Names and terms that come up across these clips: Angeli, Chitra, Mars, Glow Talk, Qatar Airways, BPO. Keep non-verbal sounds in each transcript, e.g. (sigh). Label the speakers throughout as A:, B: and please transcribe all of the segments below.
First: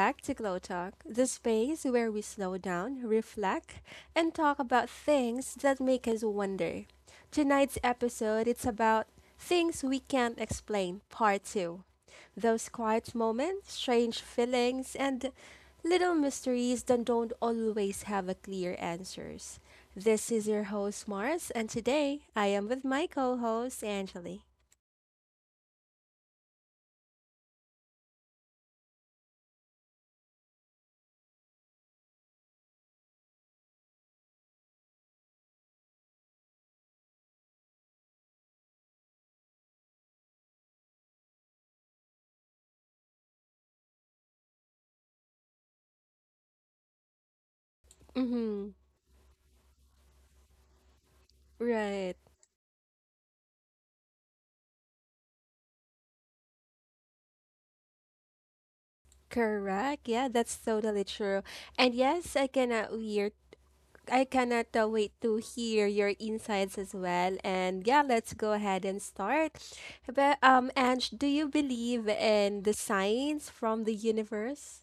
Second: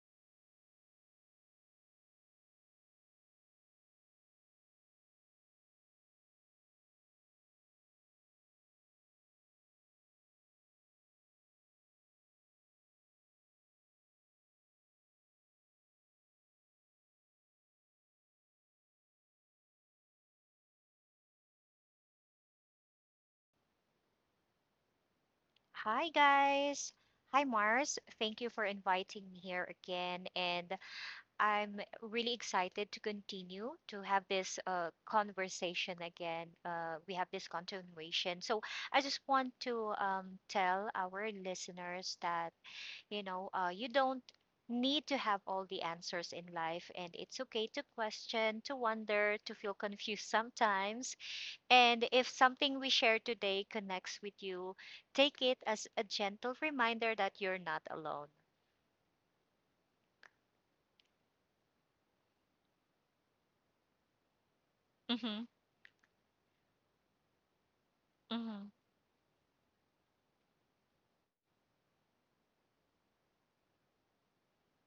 A: back to Glow Talk, the space where we slow down, reflect, and talk about things that make us wonder. Tonight's episode it's about things we can't explain, part two. Those quiet moments, strange feelings, and little mysteries that don't always have a clear answers. This is your host Mars, and today I am with my co-host Angeli.
B: Hi, guys. Hi, Mars. Thank you for inviting me here again. And I'm really excited to continue to have this conversation again. We have this continuation. So I just want to tell our listeners that, you know, you don't need to have all the answers in life, and it's okay to question,
A: Mm-hmm.
B: to wonder, to feel confused sometimes. And
A: Right.
B: if something we share today connects with you, take it as a gentle reminder that you're not alone.
A: Correct. Yeah, that's totally true. And yes, I cannot hear. I cannot wait to
B: Mm-hmm.
A: hear your insights as well. And yeah, let's go
B: Mm-hmm.
A: ahead and start. But Ange, do you believe in the signs from the universe,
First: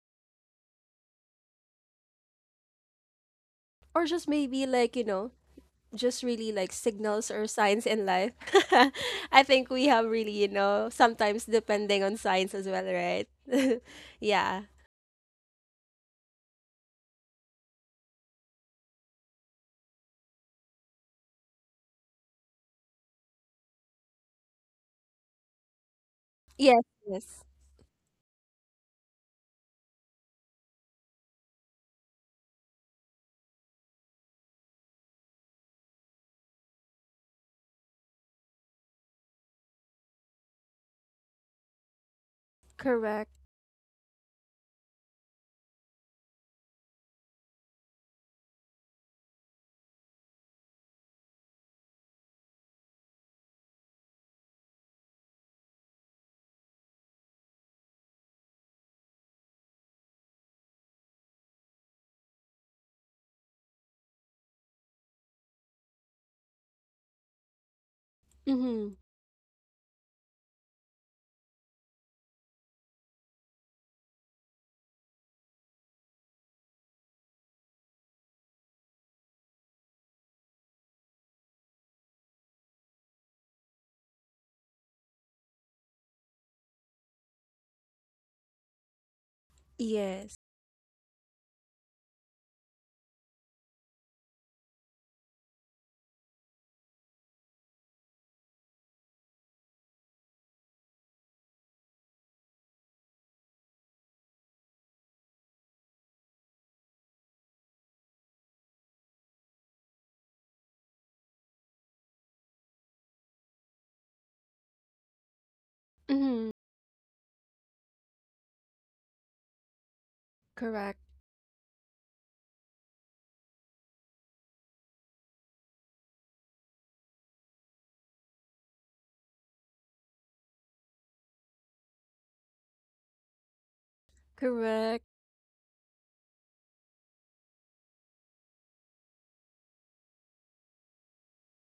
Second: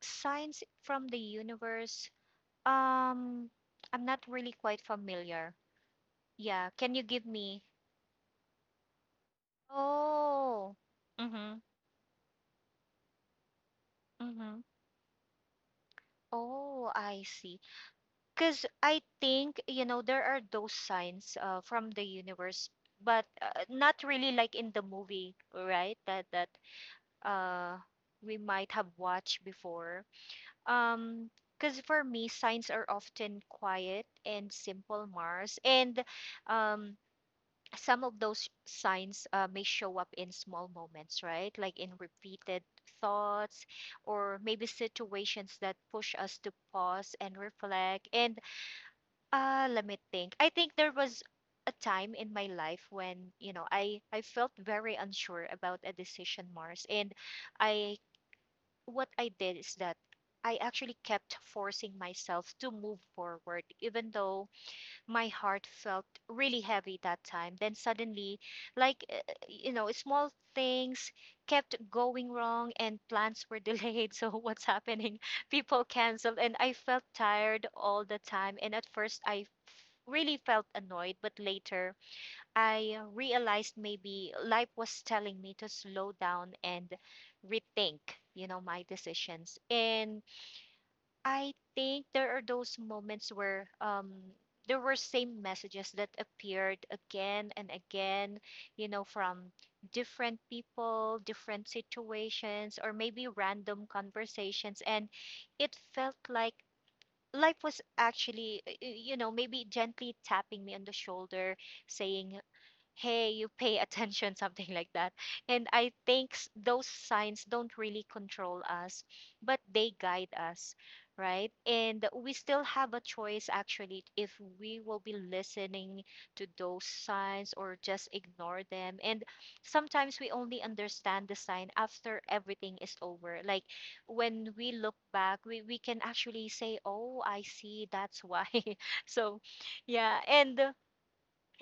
B: Signs from the universe. Um, I'm
A: or
B: not
A: just
B: really
A: maybe
B: quite
A: like
B: familiar.
A: just really
B: Yeah,
A: like
B: can you give
A: signals or
B: me?
A: signs in life? (laughs) I think we have really
B: Oh,
A: sometimes
B: mm-hmm.
A: depending on signs as well, right? (laughs)
B: Mm-hmm.
A: yeah.
B: Oh, I see. Because I think, you know, there are those signs from the universe, but not really like in the movie, right? That
A: Yes. Yes.
B: uh, we might have watched before. Um, because for me, signs are often quiet and simple, Mars, and um, some of those signs may show up in small moments, right? Like in repeated
A: Correct.
B: thoughts, or maybe situations that push us to pause and reflect. And let me think. I think there was a time in my life when, you know, I felt very unsure about a decision, Mars, and I what I did is that I actually kept forcing myself to move forward, even though my heart felt really heavy that time. Then suddenly,
A: Mm-hmm.
B: you know, small things kept going wrong and plans were (laughs) delayed. So, what's happening? (laughs) People canceled, and I felt tired all the time. And at first, I really felt annoyed, but later, I realized maybe life was telling me to slow down and rethink, you know, my decisions. And
A: Yes.
B: I think there are those moments where there were same messages that appeared again and again, you know, from different people, different situations, or maybe random conversations. And it felt like life was actually, you know, maybe gently tapping me on the shoulder saying, hey, you pay attention, (laughs) something like that. And I think
A: Mhm.
B: those signs don't really control us, but they guide us,
A: Correct.
B: right? And we still have a choice actually if we will be listening to those signs or just ignore them. And sometimes we only understand the sign after everything is over. Like when we look
A: Correct.
B: back, we can actually say, oh, I see, that's why. (laughs) So, yeah. And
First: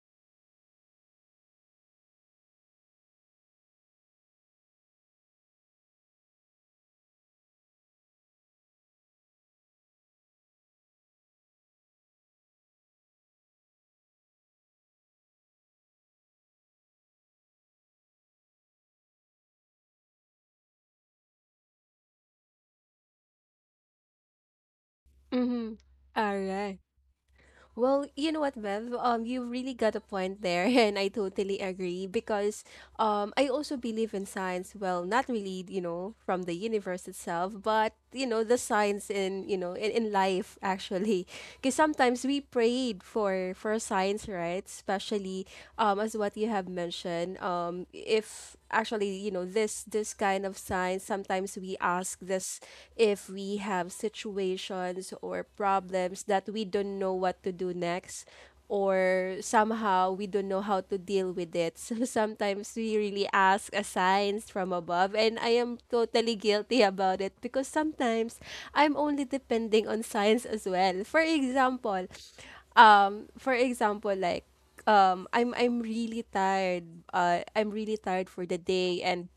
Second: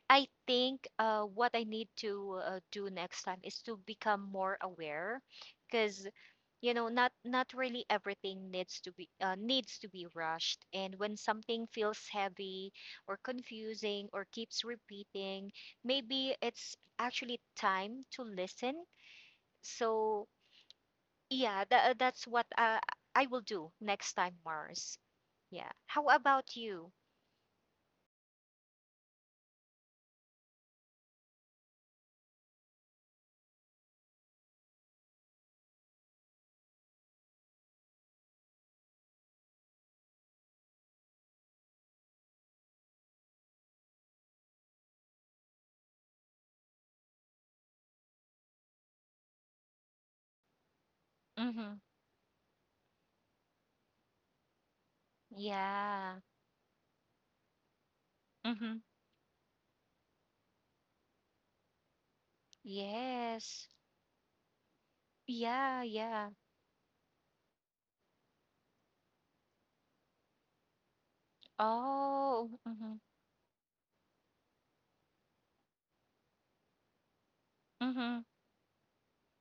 B: I think what I need to do next time is to become more aware, because you know not really everything needs to be rushed. And when something feels heavy or confusing or keeps repeating, maybe it's actually time to listen. So yeah, that's what I will do next time, Mars. Yeah.
A: Mm-hmm.
B: How
A: All
B: about
A: right.
B: you?
A: Well, you know what, Bev? You really got a point there, (laughs) and I totally agree because I also believe in science. Well, not really, from the universe itself, but the science in in life (laughs) actually, because sometimes we prayed for science, right? Especially as what you have mentioned, if actually this this kind of signs, sometimes
B: Mm-hmm.
A: we ask this if we have situations or
B: Yeah.
A: problems that we don't know what to do next
B: Mm-hmm.
A: or somehow we don't know how to deal with it. (laughs) So sometimes we really
B: Yes.
A: ask a signs from above and I am
B: Yeah, yeah.
A: totally guilty about it because sometimes I'm only depending on signs as well.
B: Oh, mhm,
A: For example like I'm really tired. I'm really
B: mhm,
A: tired for the day, and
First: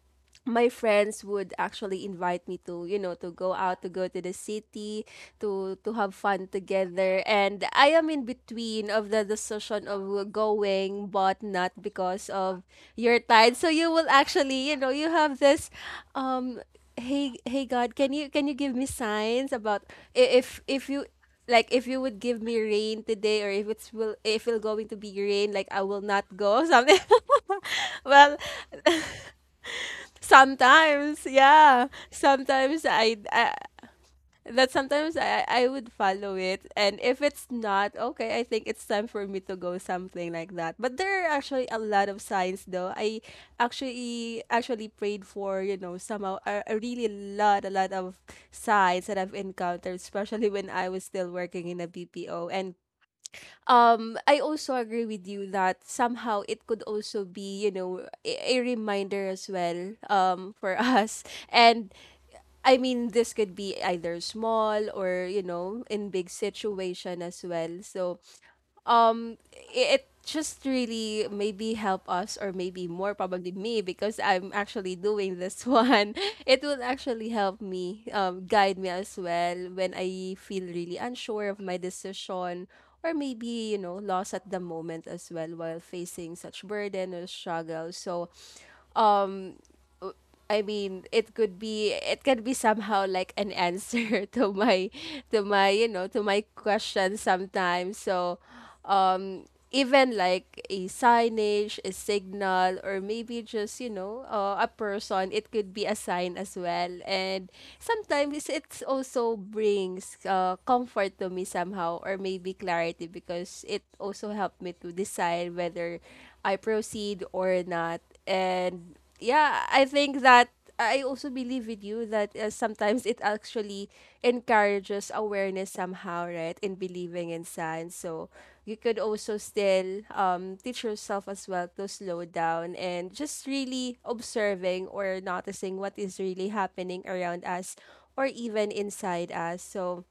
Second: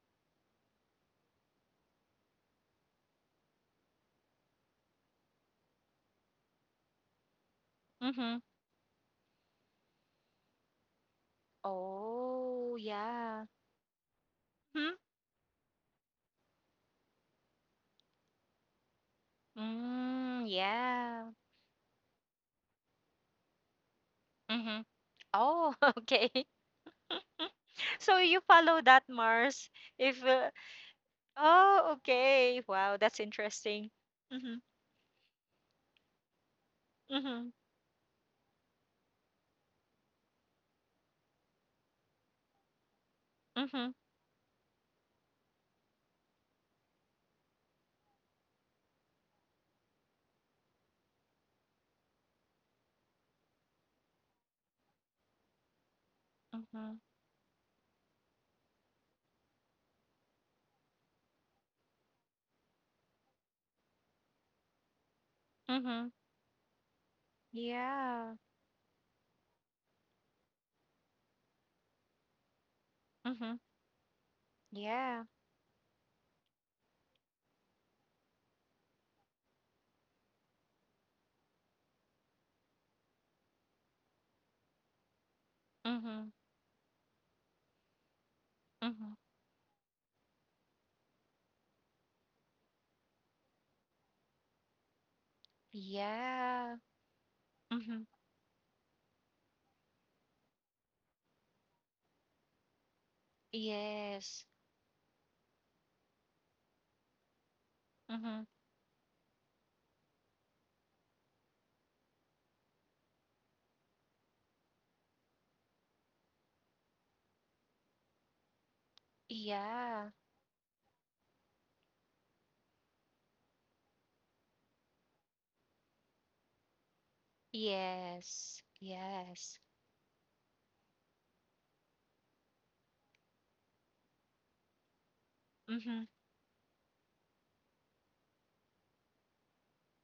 A: my friends would actually invite me to to go out, to go to the city to have fun together, and I am in
B: mhm.
A: between of the decision of going but not because of
B: Oh,
A: your
B: yeah.
A: time. So you will actually
B: Hmm.
A: you have this um hey, god, can you give me signs about
B: Mm,
A: if you,
B: yeah.
A: like, if you would give me rain today, or if it's will, if it's
B: Mhm.
A: going to be rain, like
B: Oh,
A: I
B: (laughs)
A: will not
B: okay.
A: go, (laughs) something.
B: (laughs)
A: (laughs)
B: So
A: well,
B: you follow that, Mars? If
A: sometimes, yeah.
B: Oh, okay.
A: Sometimes
B: Wow, that's
A: I
B: interesting. Mhm,
A: that sometimes I would follow it, and if it's
B: mhm,
A: not okay, I think it's time for me to go, something like that. But there are actually a lot of signs, though. I
B: mhm,
A: actually prayed for somehow a really lot a lot of signs that I've encountered, especially when I was still working in a BPO. And I also agree with you that somehow it could
B: mhm,
A: also be a reminder as well for (laughs) us. And I mean this could be either small or in
B: mhm.
A: big situation as well. So
B: Yeah.
A: um it just really maybe help us, or maybe more probably
B: Mhm.
A: me because I'm actually
B: Yeah.
A: doing this (laughs) one. It will actually help me, guide me as well when I feel really unsure of my decision, or maybe lost at the moment as well while
B: Mhm,
A: facing such burden or struggle. So
B: mhm.
A: um w- I mean it could be, it can be somehow like an answer (laughs) to my, to my
B: Yeah.
A: question sometimes.
B: Mhm.
A: So um even like a signage, a signal, or maybe just,
B: Yes.
A: a person, it could be a sign as well. And
B: Mhm.
A: sometimes it also brings comfort to me somehow, or maybe clarity, because it also helped me to decide whether I proceed or not. And yeah, I
B: Yeah.
A: think that. I also believe with you that sometimes it actually encourages awareness somehow, right? In believing in science. So
B: Yes.
A: you could also
B: Yes.
A: still teach yourself as well to slow down and just really observing or noticing what
B: Mhm.
A: is really happening around us, or even inside us. So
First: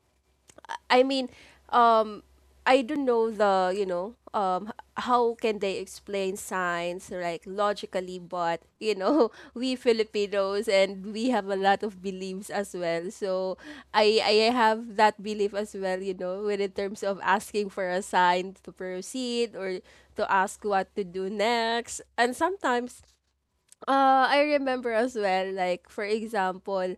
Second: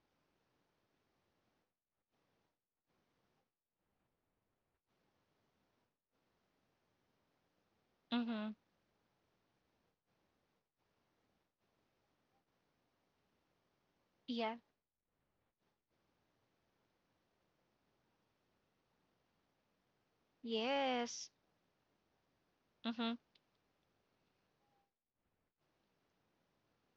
A: I mean, um, I don't know the, how can they explain science like logically,
B: Mhm.
A: but you know, (laughs) we Filipinos and we have a lot of beliefs as well. So I
B: Yeah.
A: have that belief as well, you know, when in terms of asking for a sign to proceed or to ask what to do
B: Yes.
A: next. And sometimes
B: Mhm.
A: I remember as well, like,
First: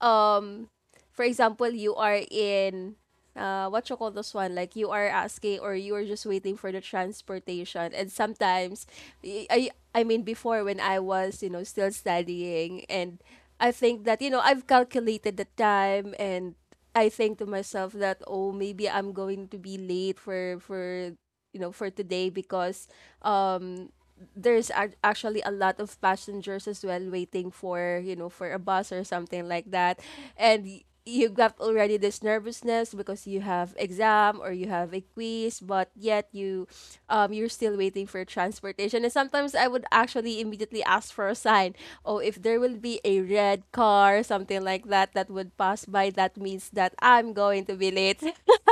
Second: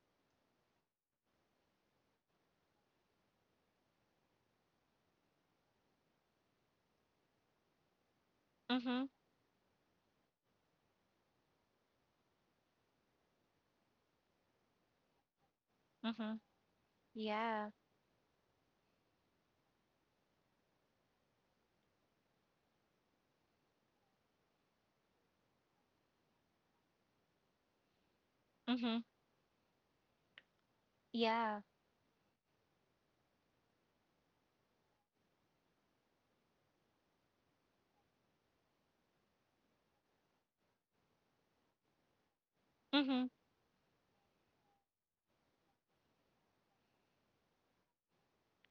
A: um, for example, you are in, what you call this one? Like, you are asking or you are just waiting for the transportation. And sometimes,
B: Mhm.
A: I mean, before when I was, still studying, and I think that, I've calculated the time,
B: Mhm.
A: and I think to
B: Yeah.
A: myself that, oh, maybe I'm going to be late for, for today, because, um, there's actually a lot of passengers as well waiting for for a bus
B: Mhm.
A: or something like that. And you got
B: Yeah.
A: already this nervousness because you have exam or you have a quiz, but yet you, you're still waiting for transportation. And sometimes I would actually immediately ask for a sign. Oh, if there will be a
B: Mhm.
A: red car, something like that, that would pass by, that means that I'm going to be late. (laughs)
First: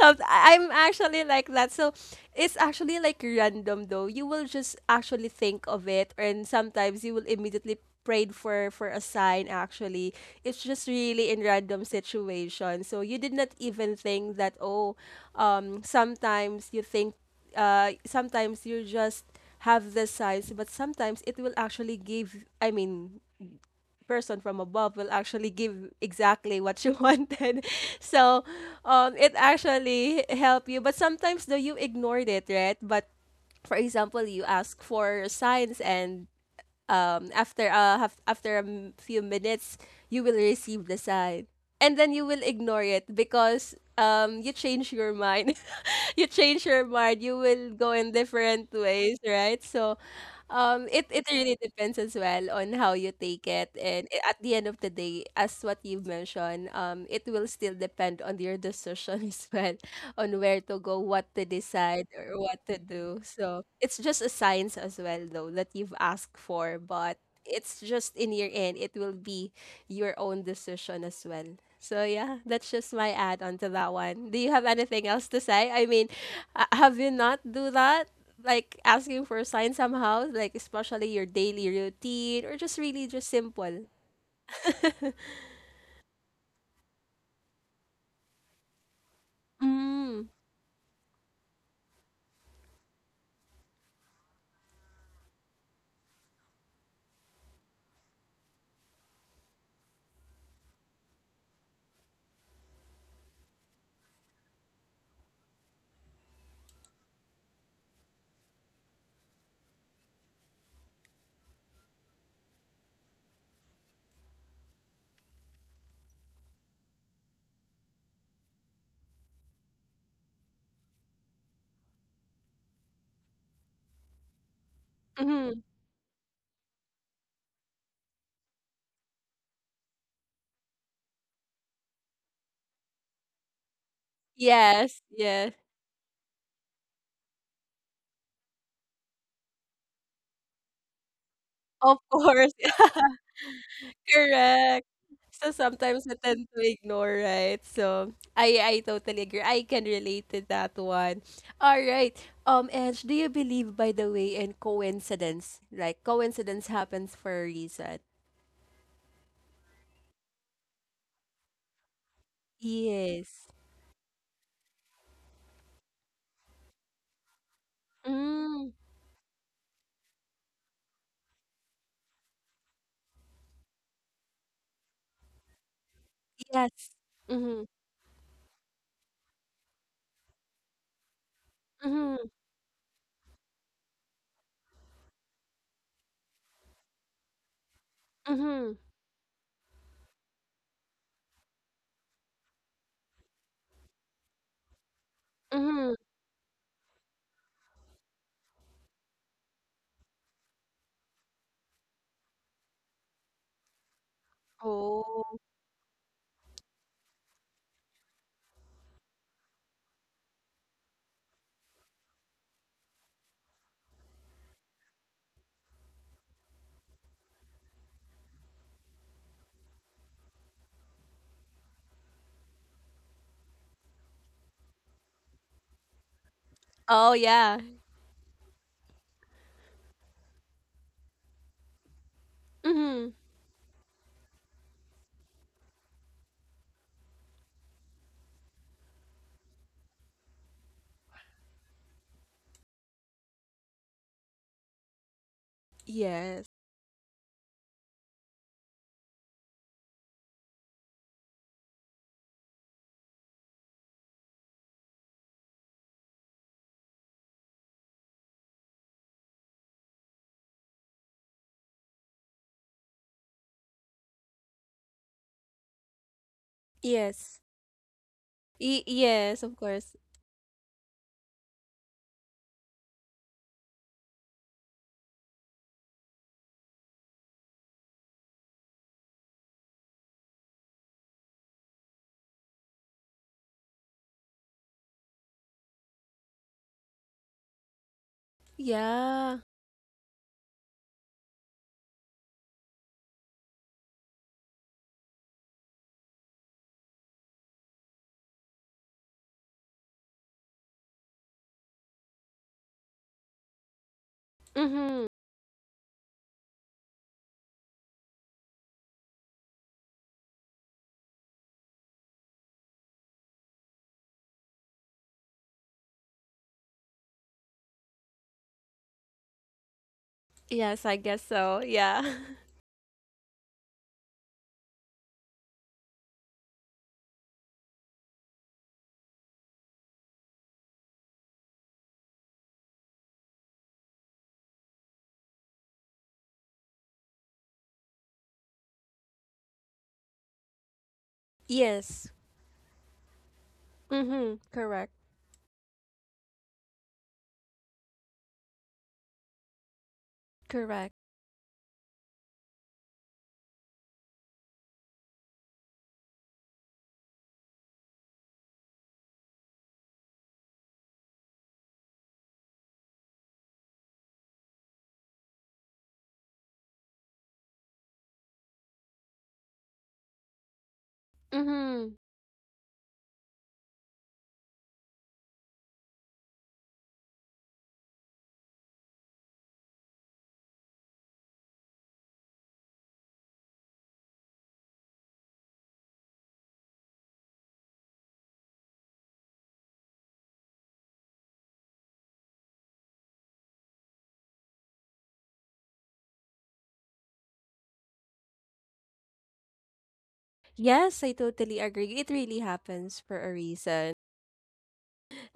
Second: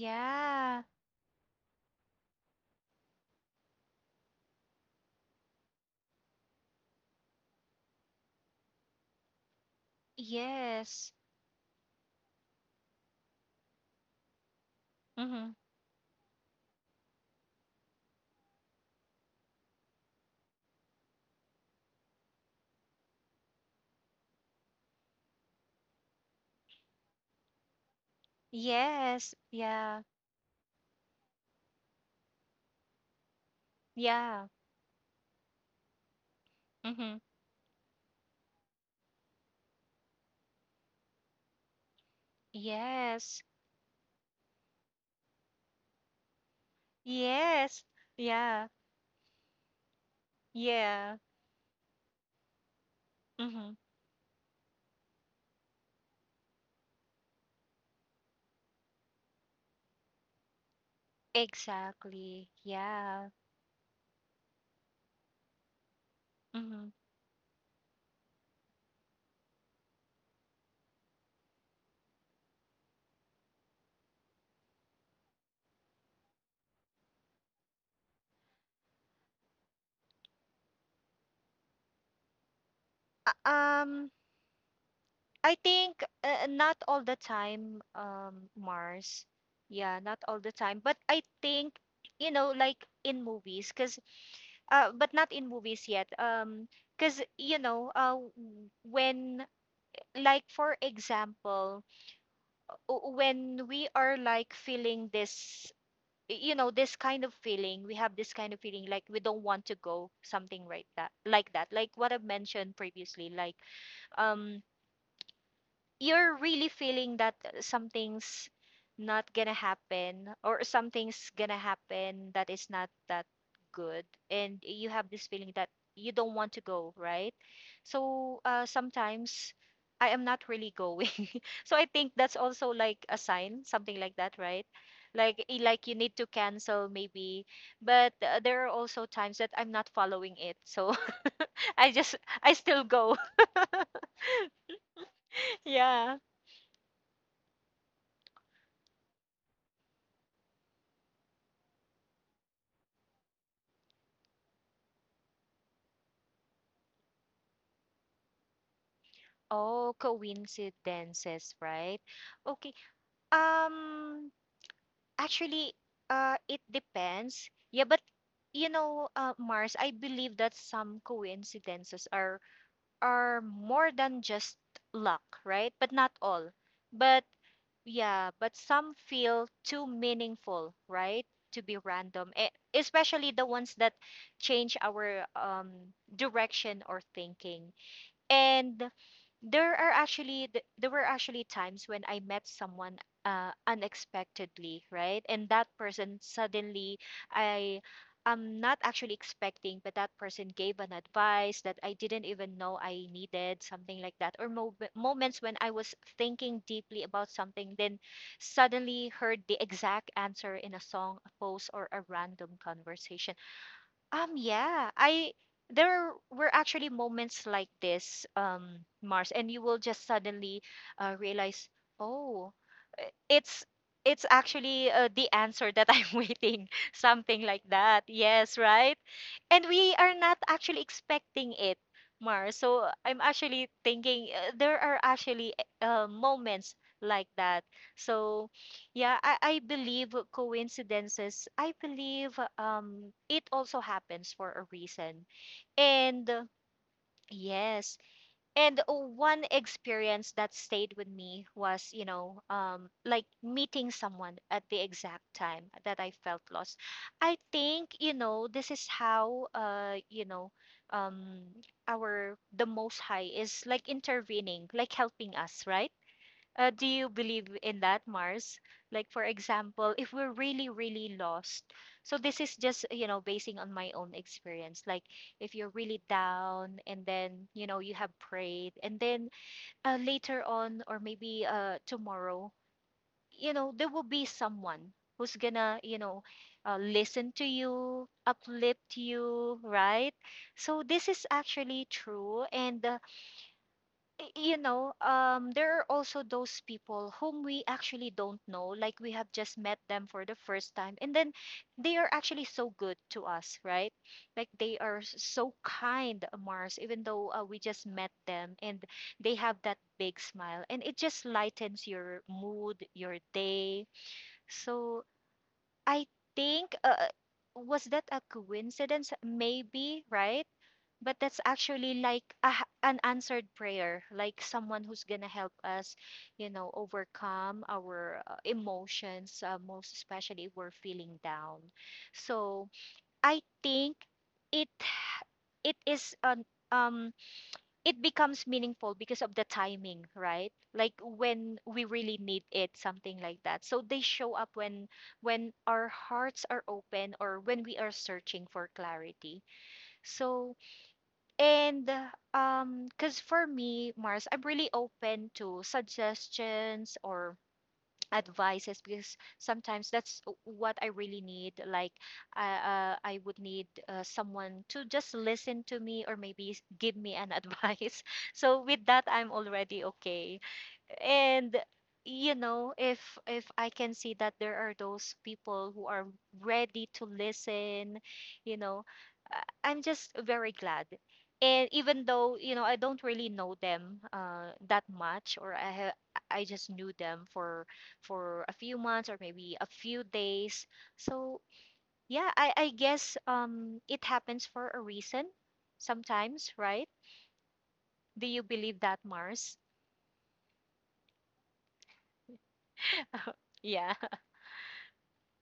A: Some- I'm actually like that. So it's actually like random, though. You will just actually think of it, and sometimes you will immediately prayed for a sign actually. It's just
B: Yes.
A: really in random situation. So you did not even think that, oh,
B: Mhm.
A: sometimes you think, sometimes you just have the signs, but sometimes it will actually give, I mean, person from above will actually give exactly what you (laughs) wanted. So, it
B: Yes. Yeah.
A: actually help you. But sometimes though you ignored it, right? But for example, you
B: Yeah.
A: ask for signs, and
B: Mhm.
A: after after a few minutes you will receive the sign, and then you will ignore it
B: Yes.
A: because you change your mind, (laughs) you change your mind you will
B: Yes.
A: go in different
B: Yeah.
A: ways, right? So it
B: Yeah.
A: it really depends as well on how you take it.
B: Mhm.
A: And at the end of the day, as what you've mentioned, it will still depend on your decision (laughs) as well on where to go, what to decide, or
B: Exactly.
A: what to do.
B: Yeah.
A: So it's just a science as well, though, that you've asked for,
B: Mhm.
A: but it's just in your end, it will be your own decision as well. So yeah, that's just my add on to that one. Do you have anything else to say? I mean, have you not do that? Like asking for a sign somehow, like especially your daily routine or just really just
B: Uh,
A: simple.
B: um I think not all the time, Mars. Yeah, not
A: Mm.
B: all the time. But I think, you know, like in movies, cause but not in movies yet. Cause you know, when, like, for example, when we are like feeling this, you know, this kind of feeling, we have this kind of feeling like we don't want to go something right that, like what I've mentioned previously, like um you're really feeling that something's not gonna happen or something's gonna happen that is not that good and you have this feeling
A: Mm-hmm.
B: that you don't want to go right, so sometimes I am not really going. (laughs) So I think that's also like a sign, something like that, right?
A: Yes,
B: Like
A: yes.
B: like you need to cancel maybe, but there are also times that I'm not following it, so (laughs) I
A: Of
B: just I
A: course.
B: still go. (laughs)
A: Correct. So sometimes
B: Yeah.
A: I tend to ignore, right? So I totally agree. I can relate to that one. All right. Edge, do you believe by the way in coincidence? Like coincidence happens for a reason.
B: Oh, coincidences, right? Okay.
A: Yes.
B: Um, actually, it depends. Yeah, but you
A: Mm,
B: know, Mars, I believe that some coincidences are more than just luck, right? But not all.
A: yes.
B: But
A: Mm-hmm.
B: yeah, but some feel too meaningful, right? To be random,
A: Mm-hmm.
B: especially the ones that change our direction or thinking.
A: Mm-hmm.
B: And there are actually there were actually times when I met someone unexpectedly, right? And that
A: Mm-hmm.
B: person suddenly I am not actually expecting, but that person gave an advice that I didn't even know I needed, something like that. Or moments
A: Oh.
B: when I was thinking deeply about something, then suddenly heard the exact answer in a song, a post, or a random conversation. Yeah, I there were actually moments like this, Mars, and you will just suddenly realize, oh, uh, it's it's actually the answer that I'm (laughs) waiting,
A: Oh
B: something like
A: yeah.
B: that. Yes, right? And we are not actually expecting it, Mars. So
A: Mm-hmm.
B: I'm actually thinking there are actually moments like that. So yeah, I believe coincidences. I believe it also happens for a reason. And
A: Yes.
B: yes, and one experience that stayed with me was, you know, like meeting someone at the exact time that I felt lost. I think, you know, this is how um our the most high is like intervening, like helping us, right? Do you believe
A: Yes.
B: in that, Mars? Like, for
A: Yes, of
B: example,
A: course.
B: if we're really, really lost, so this is just, you know, basing on my own experience. Like, if you're really down and then, you know, you have prayed, and then later on, or maybe tomorrow, you know, there will be someone who's gonna, you know, listen to you, uplift
A: Yeah.
B: you, right? So, this is actually true. And, you know, there are also those people whom we actually don't know, like we have just met them for the first time, and then they are actually so good to us, right? Like they are
A: Mm-hmm.
B: so kind, Mars, even though we just met them, and they have that big smile, and it just lightens your mood, your day. So I think, was that a coincidence? Maybe, right?
A: Yes, I
B: But
A: guess
B: that's
A: so.
B: actually
A: Yeah.
B: like
A: (laughs)
B: an answered prayer, like someone who's gonna help us, you know, overcome our emotions, most especially if we're feeling down. So I think it it is an um it becomes meaningful because of the timing, right? Like when we
A: Yes.
B: really need it, something like that. So they show
A: Mm-hmm.
B: up
A: Correct.
B: when our hearts are open or when we are searching for clarity. So
A: Correct.
B: and because for me, Mars, I'm really open to suggestions or advices because sometimes that's what I really need. Like, I would need someone to just listen to me or maybe give me an (laughs) advice. So with that, I'm already okay, and
A: Mm-hmm.
B: you know if I can see that there are those people who are ready to listen, you know, I'm just very glad. And even though you know I don't really know them that much or I just knew them for a few months or maybe a few days. So yeah, I I guess it happens for a reason sometimes, right? Do you believe that, Mars?
A: Yes, I totally agree. It really happens for a
B: Yeah.
A: reason.
B: (laughs)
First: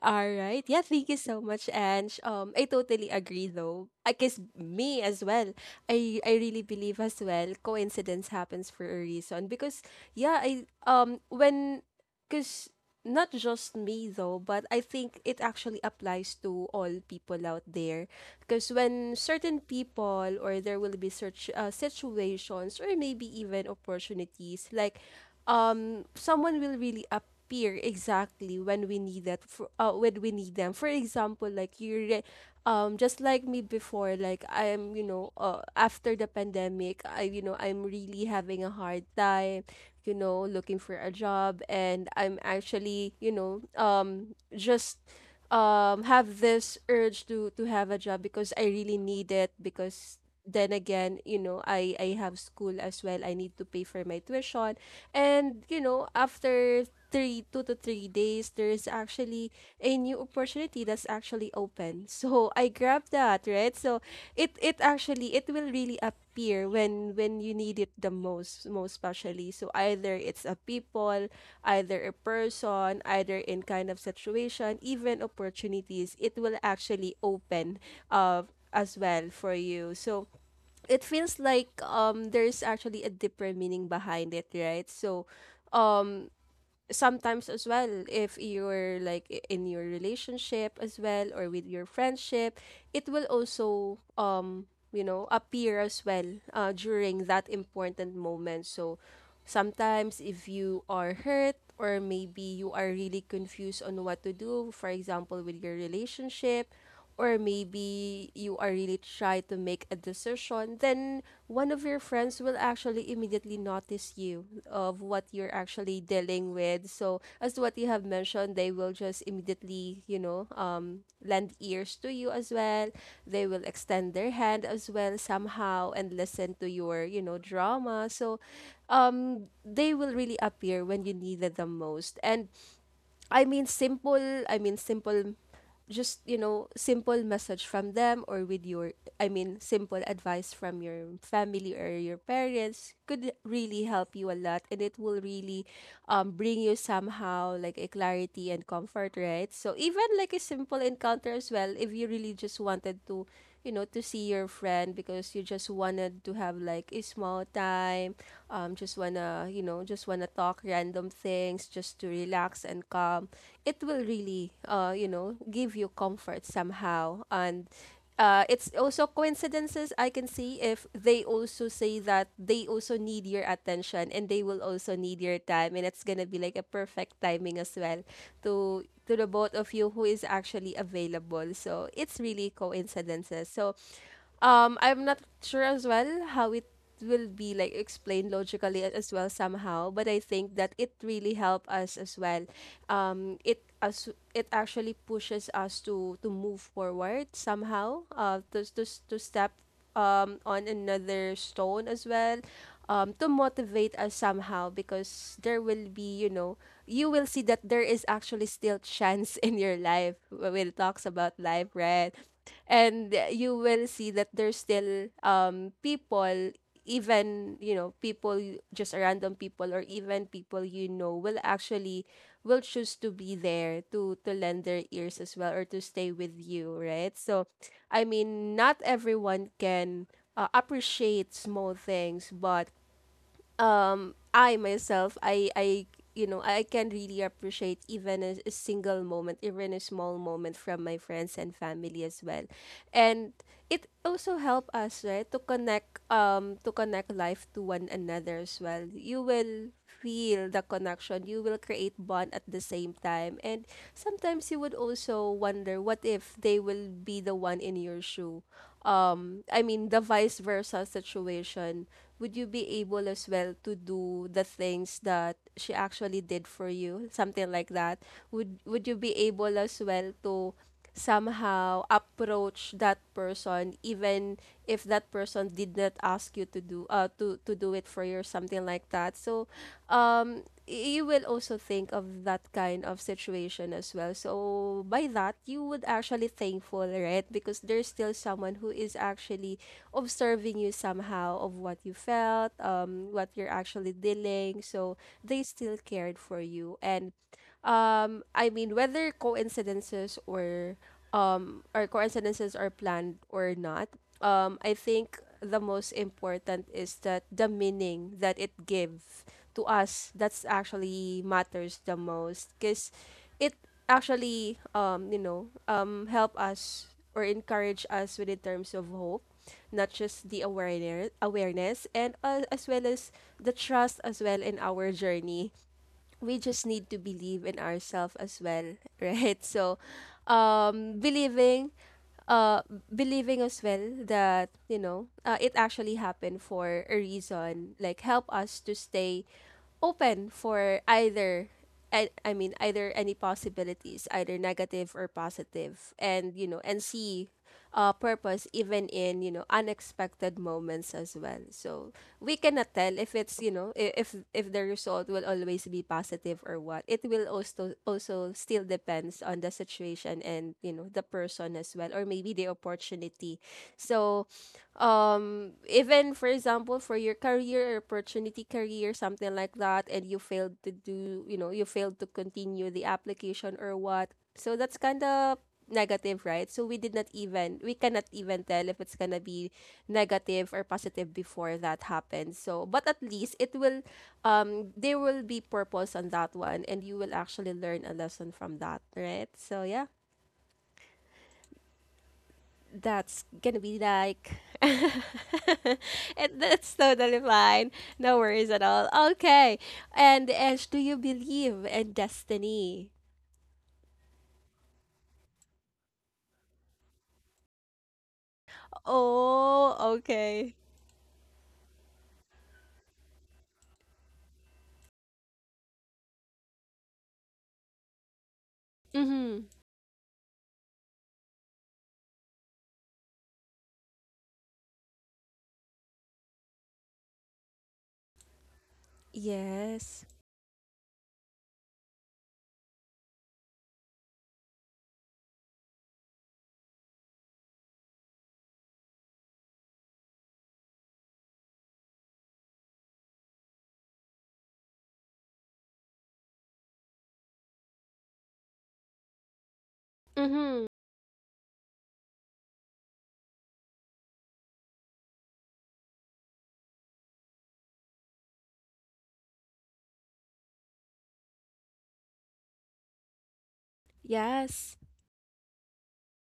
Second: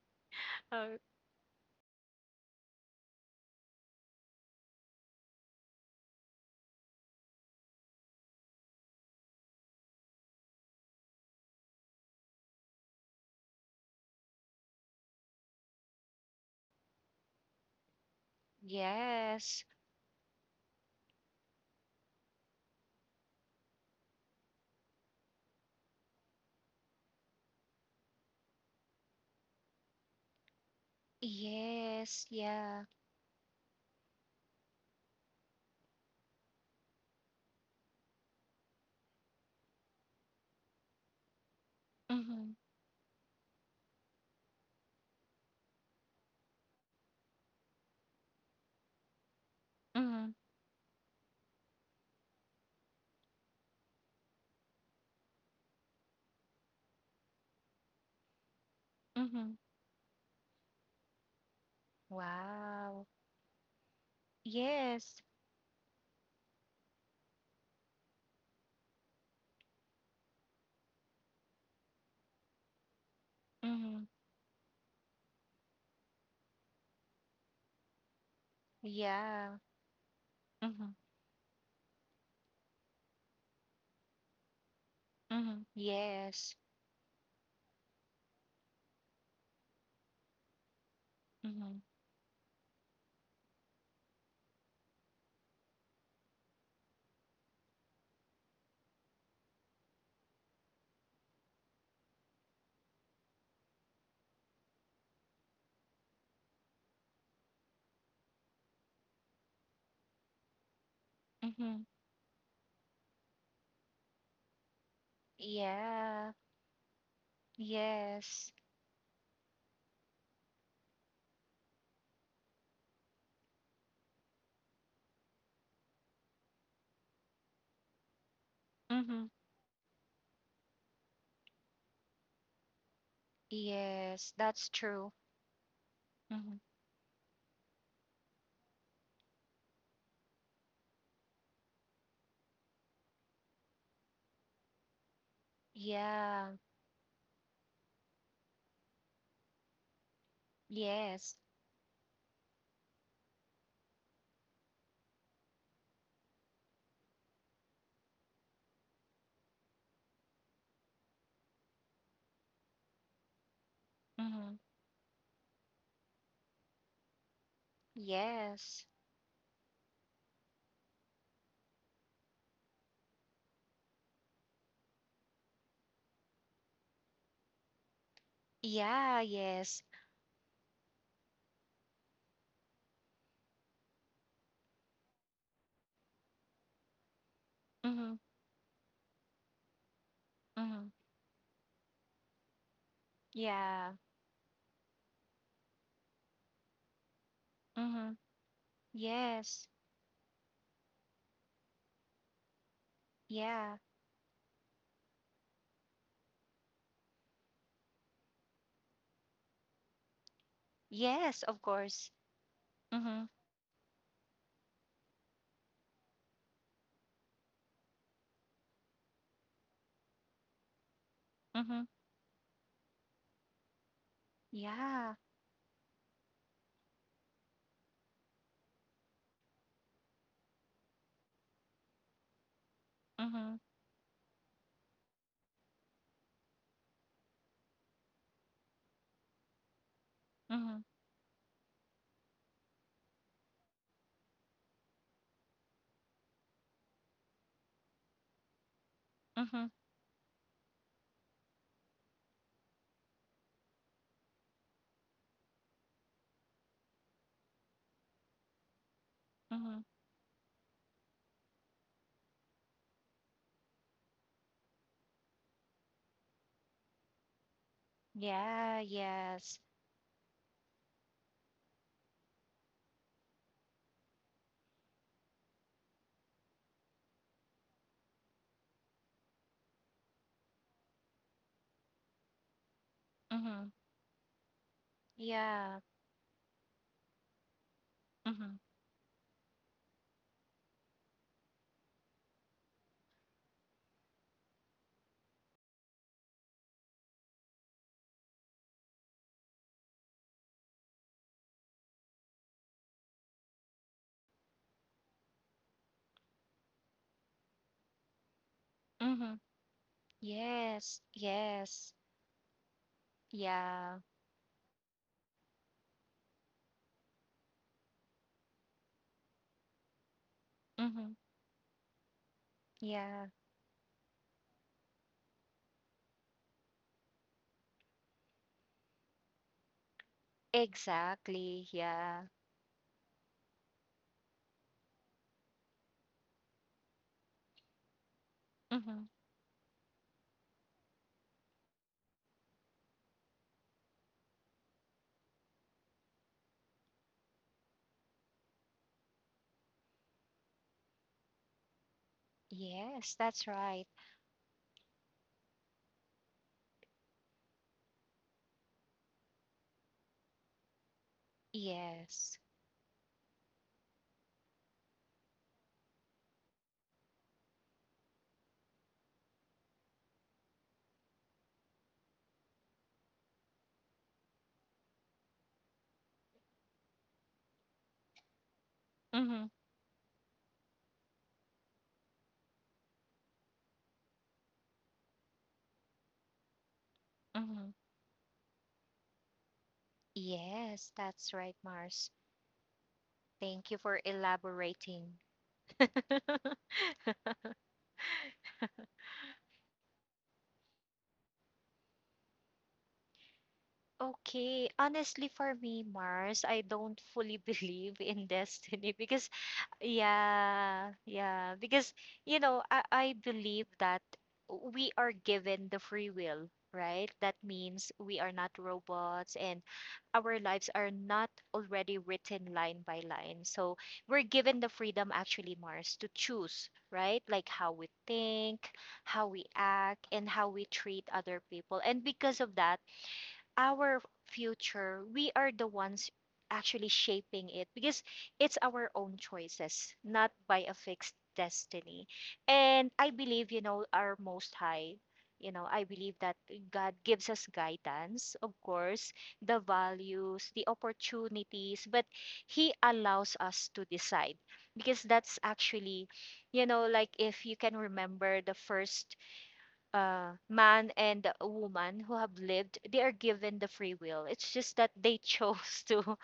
A: All right. Yeah, thank you so much, Ange. I totally agree though. I guess me as well. I really believe as well. Coincidence happens for a reason because, yeah, I when, because, not just me though, but I think it actually applies to all people out there. Because when certain
B: Yes.
A: people, or there will be such situations or maybe even opportunities, like someone will really appear exactly when we need that for, when we need them. For example, like you
B: Yes, yeah.
A: just like me before, like I am, you know, after the pandemic, I, you know, I'm really having a hard time, you know, looking for a job, and I'm
B: Mm-hmm.
A: actually, you know, just have this urge to have a job because I really need it, because
B: Mm-hmm.
A: then again, you know, I have school as well. I need to pay for my tuition. And, you know, after three two to 3 days, there's
B: Mm-hmm.
A: actually a new opportunity that's actually open. (laughs) So I
B: Wow.
A: grabbed that, right? So it
B: Yes.
A: actually it will really appear when you need it the most, most especially. So either it's a people, either a person, either in kind of
B: Mm-hmm.
A: situation, even opportunities, it will actually open uh as well
B: Yeah.
A: for you. So
B: Mm-hmm.
A: it feels like there's actually a deeper meaning behind it, right? So
B: Mm-hmm. Yes.
A: sometimes as well, if you're like in your relationship as well or with
B: Mm-hmm.
A: your friendship, it will also you know appear as well during that important moment. So sometimes if you are hurt or maybe you are really confused on what to do, for example with your relationship, or maybe you are really trying to make a decision, then one
B: Mm-hmm.
A: of your friends will actually immediately notice you of what you're actually
B: Yeah.
A: dealing with. So, as to what you have
B: Yes.
A: mentioned, they will just immediately, you know, lend ears to you as well. They will extend their hand as well somehow and listen to your, you know, drama. So,
B: Mm-hmm.
A: they will really appear when you needed them most. And I mean simple
B: Yes,
A: I
B: that's
A: mean
B: true.
A: simple just you
B: Mm-hmm.
A: know simple message from them or with your I mean simple advice from your family or your parents could really help you a lot, and it will really
B: Yeah.
A: bring you somehow like a clarity and comfort, right? So even like a simple encounter
B: Yes.
A: as well, if you really just wanted to you know to see your friend because you just wanted to have like a small time, just wanna you know just wanna talk random things just to relax and calm. It will really
B: Mm-hmm.
A: you know give you comfort somehow. And it's
B: Yes.
A: also coincidences I can see if they also say that they also need your attention and they will also need your time, and it's gonna be like a perfect timing as well to
B: Yeah,
A: the both of
B: yes.
A: you who is actually available. So it's really coincidences. So I'm not sure as well how it will be like
B: Mm-hmm.
A: explained logically as well somehow, but I think that
B: Mm-hmm.
A: it really helped us as well. It
B: Yeah.
A: as it actually pushes us to move forward somehow.
B: Mm-hmm.
A: To to step
B: Yes.
A: on another stone as well. To
B: Yeah.
A: motivate us somehow, because there will be you know you will see that there is actually still chance (laughs) in your life. We'll talks about
B: Yes, of
A: life,
B: course.
A: right? And
B: Mm-hmm.
A: you will see that there's still people, even you know people just random people or even people you know will
B: Mm-hmm.
A: actually will choose to be there to lend their
B: Yeah.
A: ears as well or to stay with you, right? So I mean not everyone can appreciate small things, but
B: Mhm.
A: I myself I you know I can really appreciate even a single moment, even a small moment
B: Mhm.
A: from my friends and family as well. And it also help us, right, to connect life to one another as well. You
B: Mhm.
A: will feel the connection, you will create bond at the same time. And sometimes you would also wonder, what if they will be the one in your shoe? I
B: Mhm.
A: mean the vice versa situation. Would you be able as well to do the things that she actually did for you? Something like that. Would
B: Yeah,
A: would you be able
B: yes.
A: as well to somehow approach that person, even if that person did not ask you to do to do it for you or something like that. So you will also think of that kind of
B: Mhm.
A: situation as well. So by that you
B: Yeah.
A: would actually thankful, right? Because there's still someone
B: Mhm.
A: who is actually observing you somehow of what you felt, what you're actually dealing. So they still cared for you. And I mean, whether coincidences or coincidences are planned or not, I think the most important is that the meaning that it gives
B: Mhm.
A: to us, that's
B: Yes.
A: actually matters
B: Yes.
A: the most. Because it
B: Yeah.
A: actually you know help us or encourage us with in terms of hope, not just the awareness
B: Mhm.
A: awareness and as well as
B: Yeah.
A: the trust as well in our journey. We just need to believe in ourselves as well. (laughs) Right? So
B: Exactly.
A: believing
B: Yeah.
A: uh believing as well that you know it actually happened for a reason, like help us to
B: Mhm.
A: stay open for either I mean either any possibilities, either negative or positive, and you know and see purpose even in you know unexpected moments as well. So we cannot tell if
B: Yes,
A: it's
B: that's
A: you know
B: right.
A: if the result will always be positive or what. It will also still depends on the situation and you know the person as well, or maybe
B: Yes.
A: the opportunity. So even for example for your career opportunity, career, something like that, and you failed to do you know you failed to continue the application or what. So that's kind of negative, right? So we did not even we cannot even tell if it's gonna
B: Mhm.
A: be negative or positive before that happens. So but at least it will there will be purpose on that one, and you will actually
B: Mhm.
A: learn a lesson from that, right? So yeah,
B: Yes, that's right, Mars.
A: that's gonna
B: Thank you
A: be
B: for
A: like (laughs)
B: elaborating.
A: and that's totally
B: (laughs)
A: fine, no worries at all. Okay. And Ash, do you believe in destiny?
B: Okay, honestly, for me, Mars, I don't fully (laughs) believe in destiny because
A: Oh okay.
B: yeah, yeah. Because, you know, I believe that we are given the free will, right? That means we are not robots
A: Mm-hmm.
B: and our lives are not already written line by line. So we're given the freedom, actually, Mars, to choose, right? Like how we think, how we
A: Yes.
B: act, and how we treat other people. And because of that, our future, we are the ones actually shaping it because it's our own choices, not by a fixed destiny. And I believe, you know, our Most High, you know, I believe that God gives us guidance, of course, the values,
A: Mm-hmm.
B: the opportunities, but He allows us to decide because that's actually, you know, like if you can remember the first man and a woman who have lived, they are given the free will. It's
A: Yes.
B: just that they chose (laughs) to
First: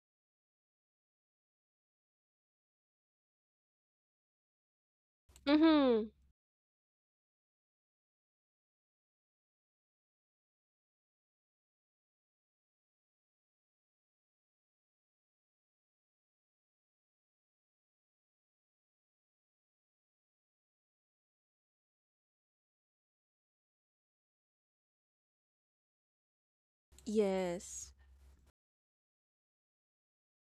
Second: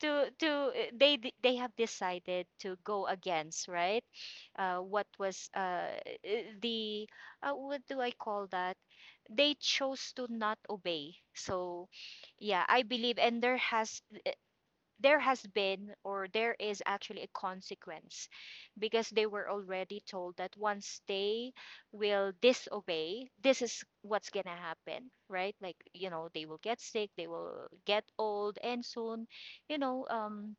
B: they have decided to go against. Right, what was
A: Mm-hmm.
B: eh, eh, the what do I call that? They chose to not obey. So yeah, I believe, and there has been, or there is actually a consequence, because they were already told that once they will disobey, this is what's going to happen, right? Like, they will get sick, they will
A: Yes.
B: get old, and soon, you know um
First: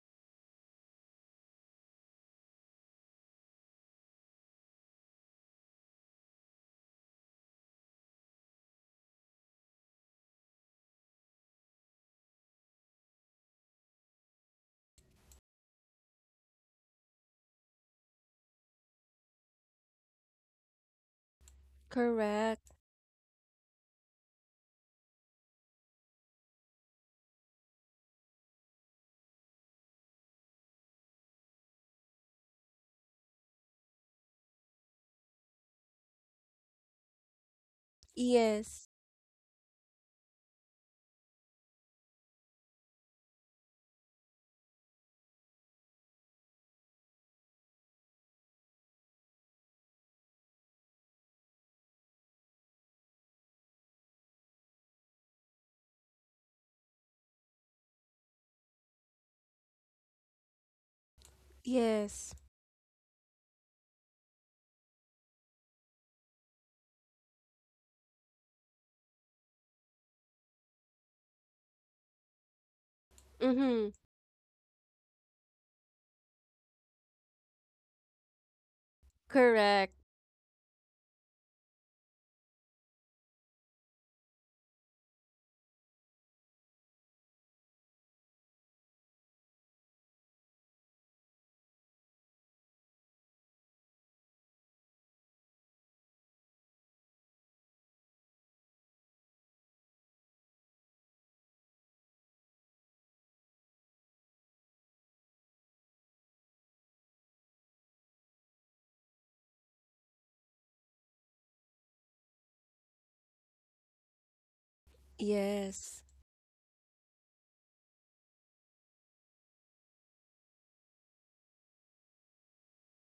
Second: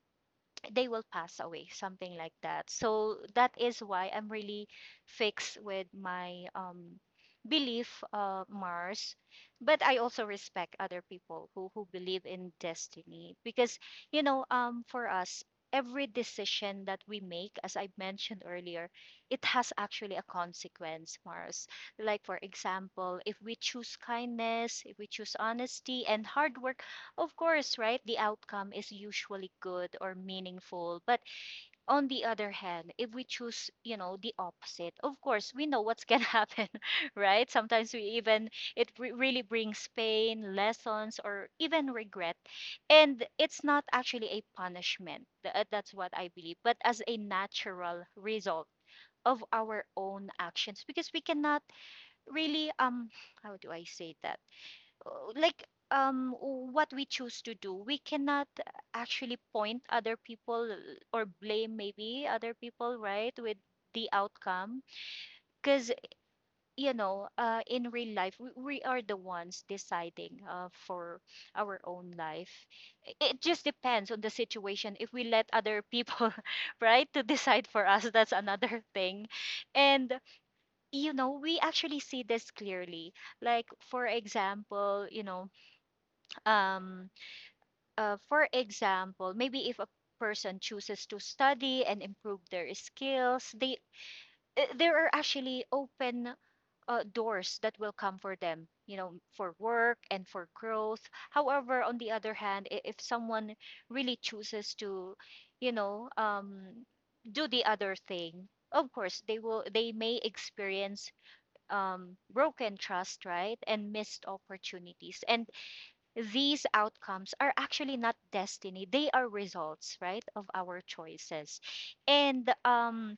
B: they will pass away, something like that. So that is why I'm really fixed with my belief, Mars. But I also respect other people who believe in destiny because, for us, every decision that we make, as I mentioned earlier, it has actually a consequence, Mars. Like, for
A: Correct.
B: example, if we choose kindness, if we choose honesty and hard work, of course, right? The outcome is usually good or meaningful. But on the other hand, if we choose, you know, the opposite, of course, we know what's going to (laughs) happen, right? Sometimes we even,
A: Yes.
B: really brings pain, lessons, or even regret. And it's not actually a punishment. That's what I believe, but as a natural result of our own actions, because we cannot really how do I say that like um what we choose to do, we cannot actually point other people or blame maybe
A: Yes.
B: other people, right, with the outcome. Because, you know, in real life we are the ones deciding, for our own life. It just
A: Mm-hmm.
B: depends on the situation; if we let other people (laughs) right to decide for us, that's another thing.
A: Correct.
B: And you know, we actually see this clearly. Like for example you know um for example, maybe if a person chooses to study and improve their skills, they there are actually open doors that will come for them, you know, for work and for growth. However, on the other hand, if someone really chooses to, you know, um, do the other thing, of course they may experience broken trust, right, and missed opportunities. And
A: Yes.
B: these outcomes are actually not destiny, they are results, right, of our choices. and um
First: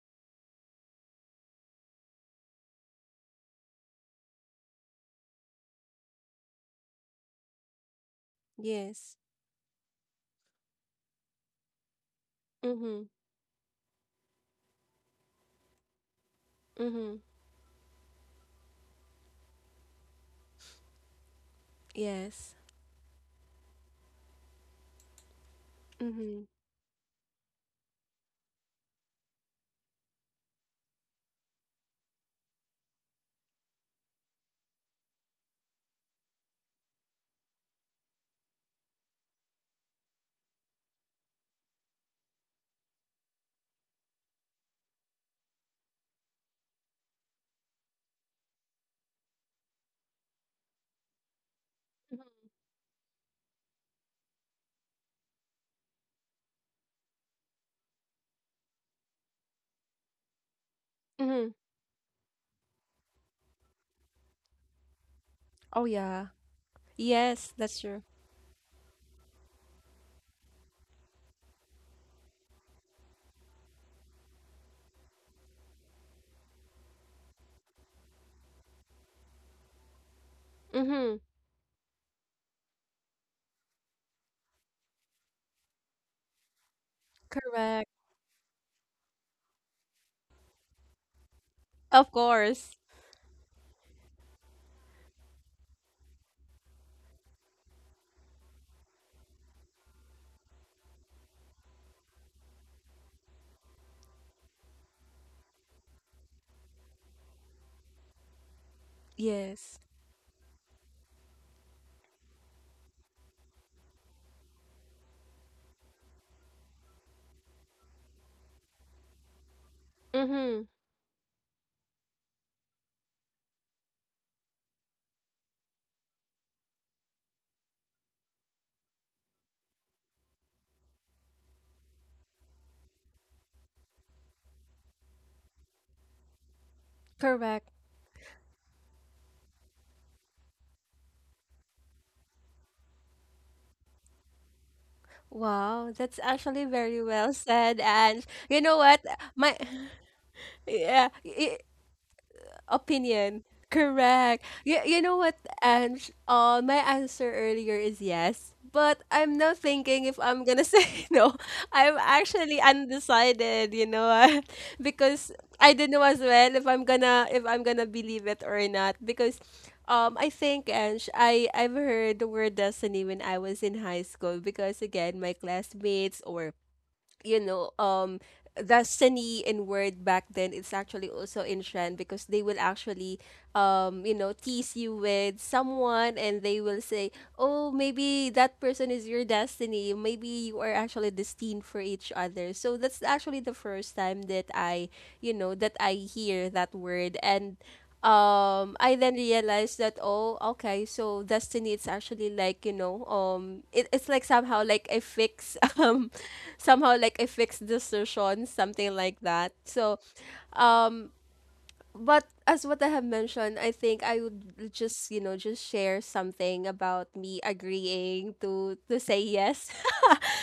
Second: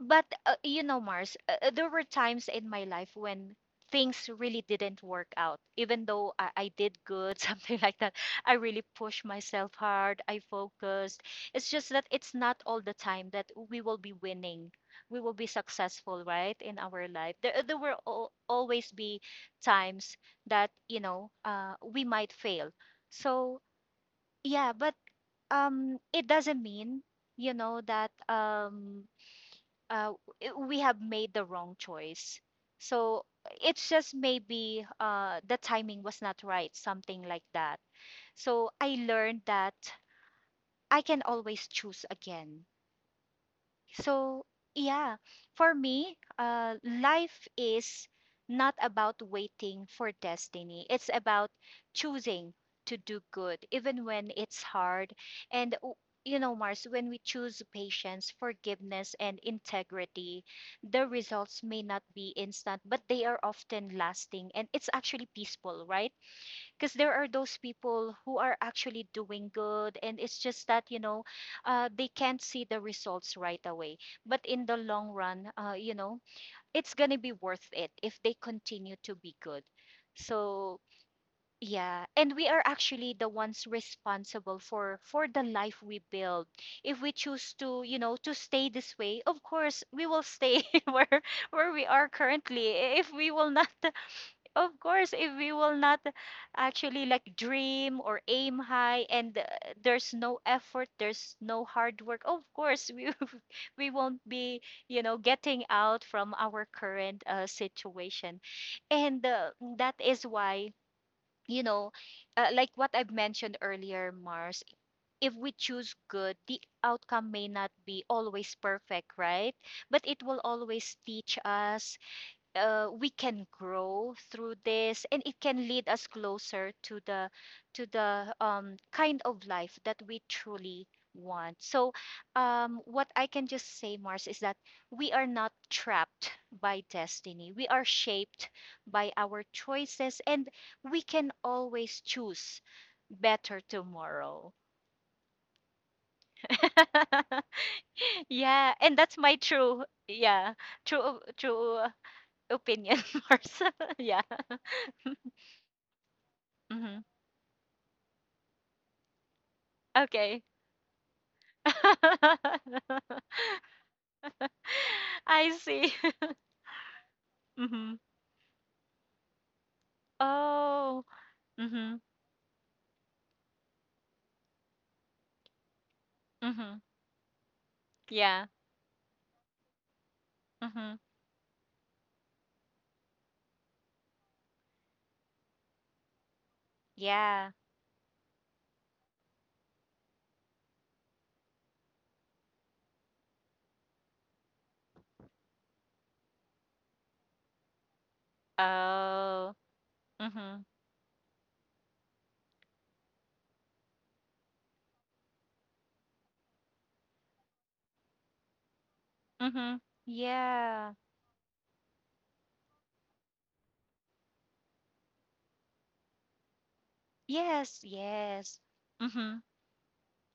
B: but uh, you know, Mars, there were times in my life when things really didn't work out. Even though I did good, (laughs) something like that, I really
A: Yes.
B: pushed myself hard. I focused. It's just that it's not all
A: Mm-hmm.
B: the time that we will be winning. We will be successful, right, in our
A: Mm-hmm.
B: life. There will always be times that, you know, we might
A: Yes.
B: fail. So yeah, but
A: Mm-hmm.
B: it doesn't mean, you know, uh, we have made the wrong choice. So it's just maybe the timing was not right, something like that. So I learned that I can always choose again. So, yeah, for me, life is not about waiting for destiny. It's about
A: Mm-hmm.
B: choosing to do good, even when it's hard. And, you know, Mars, when we choose patience, forgiveness, and integrity, the
A: Mm-hmm.
B: results may not be instant, but they are often lasting, and it's actually
A: Oh
B: peaceful,
A: yeah.
B: right? Because there are
A: Yes,
B: those
A: that's true.
B: people who are actually doing good, and it's just that, you know, they can't see the results right away, but in the long run, you know, it's gonna be worth it if they continue to be good. So
A: Mm-hmm.
B: yeah, and we are actually the ones responsible for the life we build. If we choose
A: Correct.
B: to, you know, to stay this way, of course we will stay (laughs) where we
A: Of
B: are
A: course.
B: currently. If we will not, of course, if we will not actually like dream or aim high, and there's no effort, there's no hard work, of course we (laughs) we won't be, you know, getting out from our current situation. And
A: Yes.
B: That is why, you know, like what I've mentioned earlier, Mars, if we choose good, the outcome may not be always perfect, right? But it will
A: Mm-hmm.
B: always teach us, we can grow through this, and it can lead us closer to the kind of life that we truly want. So what I can just say, Mars, is that we are not trapped by destiny,
A: Correct.
B: we are shaped by our choices, and we can always choose better tomorrow.
A: Wow, that's actually
B: (laughs)
A: very well (laughs) said. And you know
B: Yeah,
A: what?
B: and that's my
A: My
B: true, yeah,
A: (laughs) yeah,
B: true true opinion, (laughs)
A: opinion.
B: Mars. (laughs) Yeah.
A: Correct. You know what, Ange? My
B: Mhm.
A: answer earlier is yes, but I'm not thinking if I'm
B: Okay.
A: gonna (laughs) say no. I'm actually
B: (laughs)
A: undecided, you know. (laughs) Because
B: I
A: I don't
B: see.
A: know as
B: (laughs)
A: well if I'm gonna
B: Mhm.
A: believe it or not. Because I think, Ange,
B: Oh.
A: I've
B: Mhm.
A: heard the word destiny when I was in high school, because again my classmates or
B: Mhm.
A: you know,
B: Yeah.
A: the Sini in word back then, it's
B: Mhm.
A: actually also in trend, because they will actually, you know, tease you with someone and they will say,
B: Yeah.
A: oh, maybe that person is your destiny. Maybe you are actually destined for each other. So that's actually the first time that I, you know, that I hear that word. And I then
B: Oh.
A: realized that, oh
B: Mhm.
A: okay, so destiny, it's actually like you know it's like somehow like a fix (laughs) somehow like a fix distortion, something like that.
B: Mhm.
A: So
B: Yeah.
A: um but as what I have mentioned, I think I would just you know just share something about me
B: Yes.
A: agreeing
B: Yes.
A: to say
B: Mhm.
A: yes. (laughs)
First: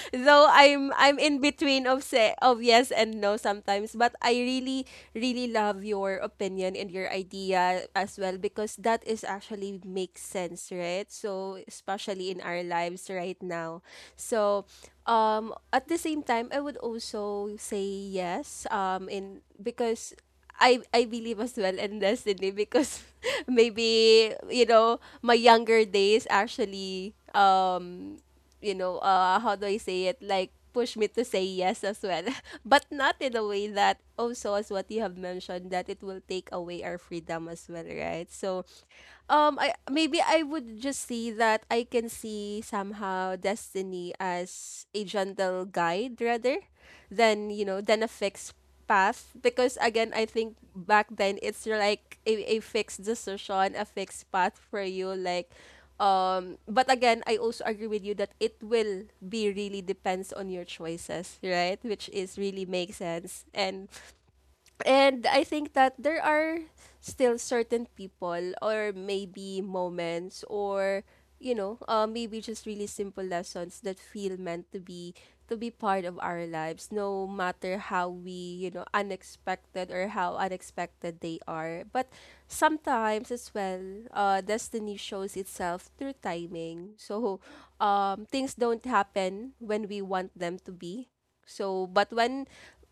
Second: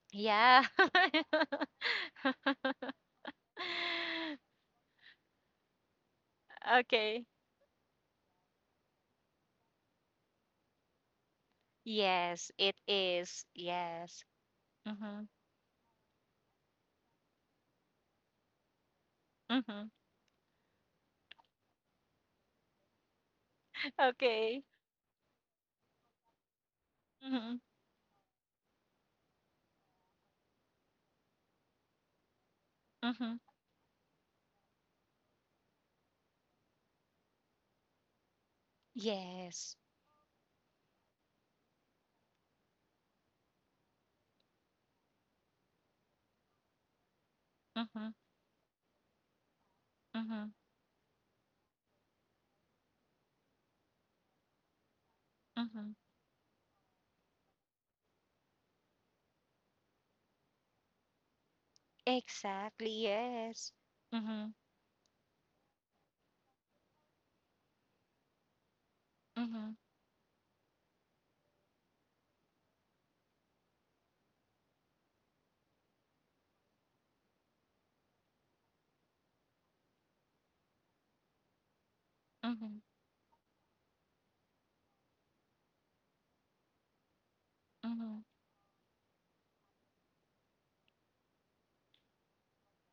A: (laughs) Though
B: Yeah.
A: I'm in between of say of yes
B: (laughs)
A: and no sometimes, but I really really love your opinion and your
B: Okay.
A: idea as well, because that is actually makes sense, right? So especially in
B: Yes,
A: our
B: it
A: lives right
B: is.
A: now.
B: Yes.
A: So
B: Mhm.
A: at the same time I would also say yes in
B: Mhm.
A: because I believe as well in destiny, because (laughs) maybe
B: Okay.
A: you know my younger days actually
B: Mhm.
A: you know, how do I say it? Like push me to say yes as well, (laughs) but not
B: Mhm.
A: in a way that also as what you have mentioned, that it will take away our freedom as well, right? So I
B: Yes.
A: maybe I would just see that I can see somehow destiny as a gentle guide rather than you know than a
B: Mhm.
A: fixed path. Because again I
B: Mhm.
A: think back then it's like a fixed decision, a fixed path for you, like
B: Mhm.
A: but again I also agree with you that it will be really depends on your choices, right? Which is really
B: Exactly,
A: makes sense.
B: yes.
A: and
B: Mm-hmm.
A: and I think that there are still certain people or maybe
B: Mm-hmm.
A: moments or you know, maybe just really simple lessons that feel meant to be part of our lives, no matter how we, you know, unexpected or how unexpected they are. But
B: Mm-hmm.
A: sometimes as well, destiny shows itself through timing. So,
B: Mm-hmm.
A: things don't happen when we want them to be so, but when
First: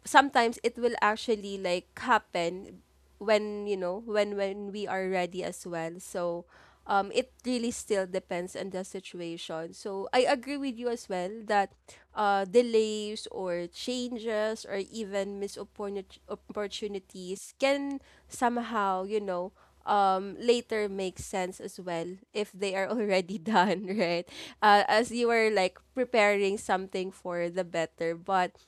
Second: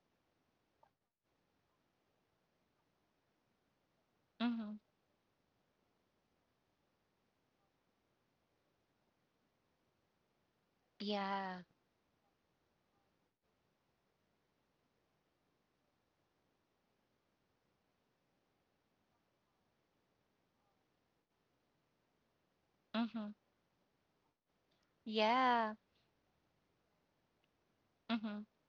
A: sometimes it will actually like happen when, you know, when
B: Mm-hmm.
A: we are ready as well. So, it really still depends on the situation. So, I agree with you as well
B: Yeah.
A: that delays or changes or even missed opportunities can somehow, you know, later makes sense as well if they are
B: Mm-hmm.
A: already (laughs) done, right? As you are
B: Yeah.
A: like preparing something for the better.
B: Mm-hmm.
A: But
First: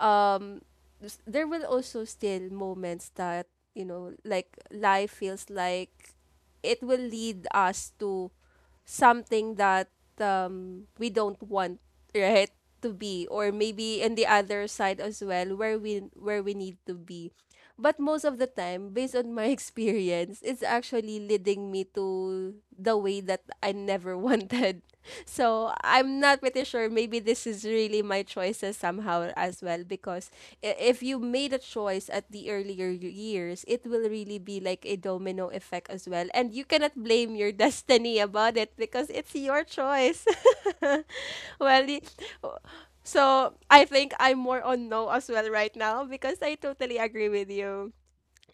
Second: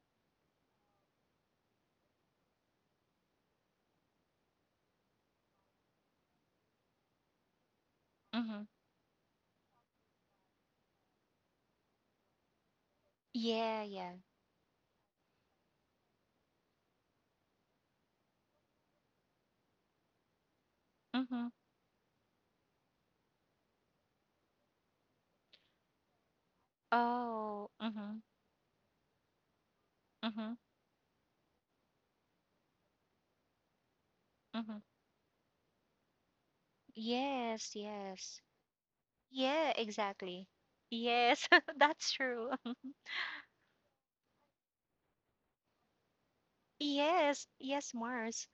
A: um there will also still moments that you know like life feels like it will lead us to
B: Mm-hmm.
A: something that we don't want, right, to be, or
B: Yeah,
A: maybe
B: yeah.
A: in the other side as well, where we need to be. But most of the time, based on my (laughs) experience, it's actually
B: Mm-hmm.
A: leading me to the way that I never (laughs) wanted. So I'm not pretty sure. Maybe this is
B: Oh.
A: really
B: Mm-hmm.
A: my choices somehow as well. Because
B: Mm-hmm.
A: if you made a choice at the earlier years, it will really be
B: Mm-hmm.
A: like a domino effect as well. And you cannot blame your (laughs)
B: Yes,
A: destiny
B: yes.
A: about it, because it's your
B: Yeah,
A: choice.
B: exactly. Yes,
A: (laughs)
B: (laughs)
A: well, y-
B: that's true. (laughs)
A: so I think I'm more on no as well right now because I totally agree
B: Yes,
A: with you
B: yes, Mars.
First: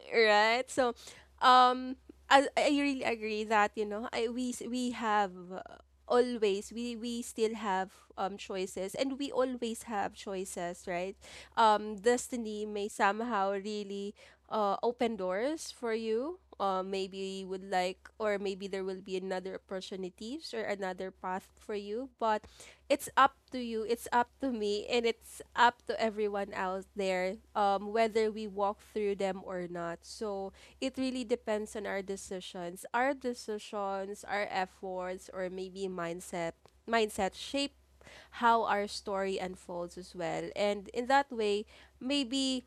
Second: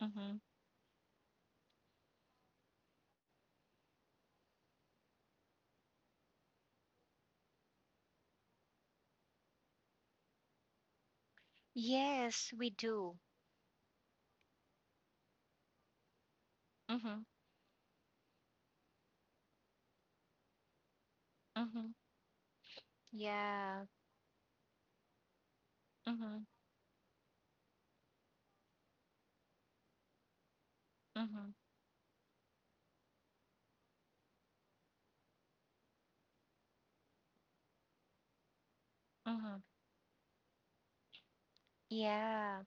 B: Mm-hmm.
A: right. So um I really agree that we have always we still have choices, and we always have choices, right?
B: Yes,
A: Destiny
B: we
A: may
B: do.
A: somehow really open doors for you, maybe
B: Mm-hmm.
A: you would like, or maybe there will be another opportunities or another path for
B: Mm-hmm.
A: you. But it's up to you,
B: Yeah.
A: it's up to me, and it's up to
B: Mm-hmm.
A: everyone out there, whether we walk through them or not. So it really
B: Mm-hmm.
A: depends on our decisions. Our decisions, our efforts, or maybe mindset. Mindset shape how our story
B: Mm-hmm.
A: unfolds as well. And in that way,
B: Yeah.
A: maybe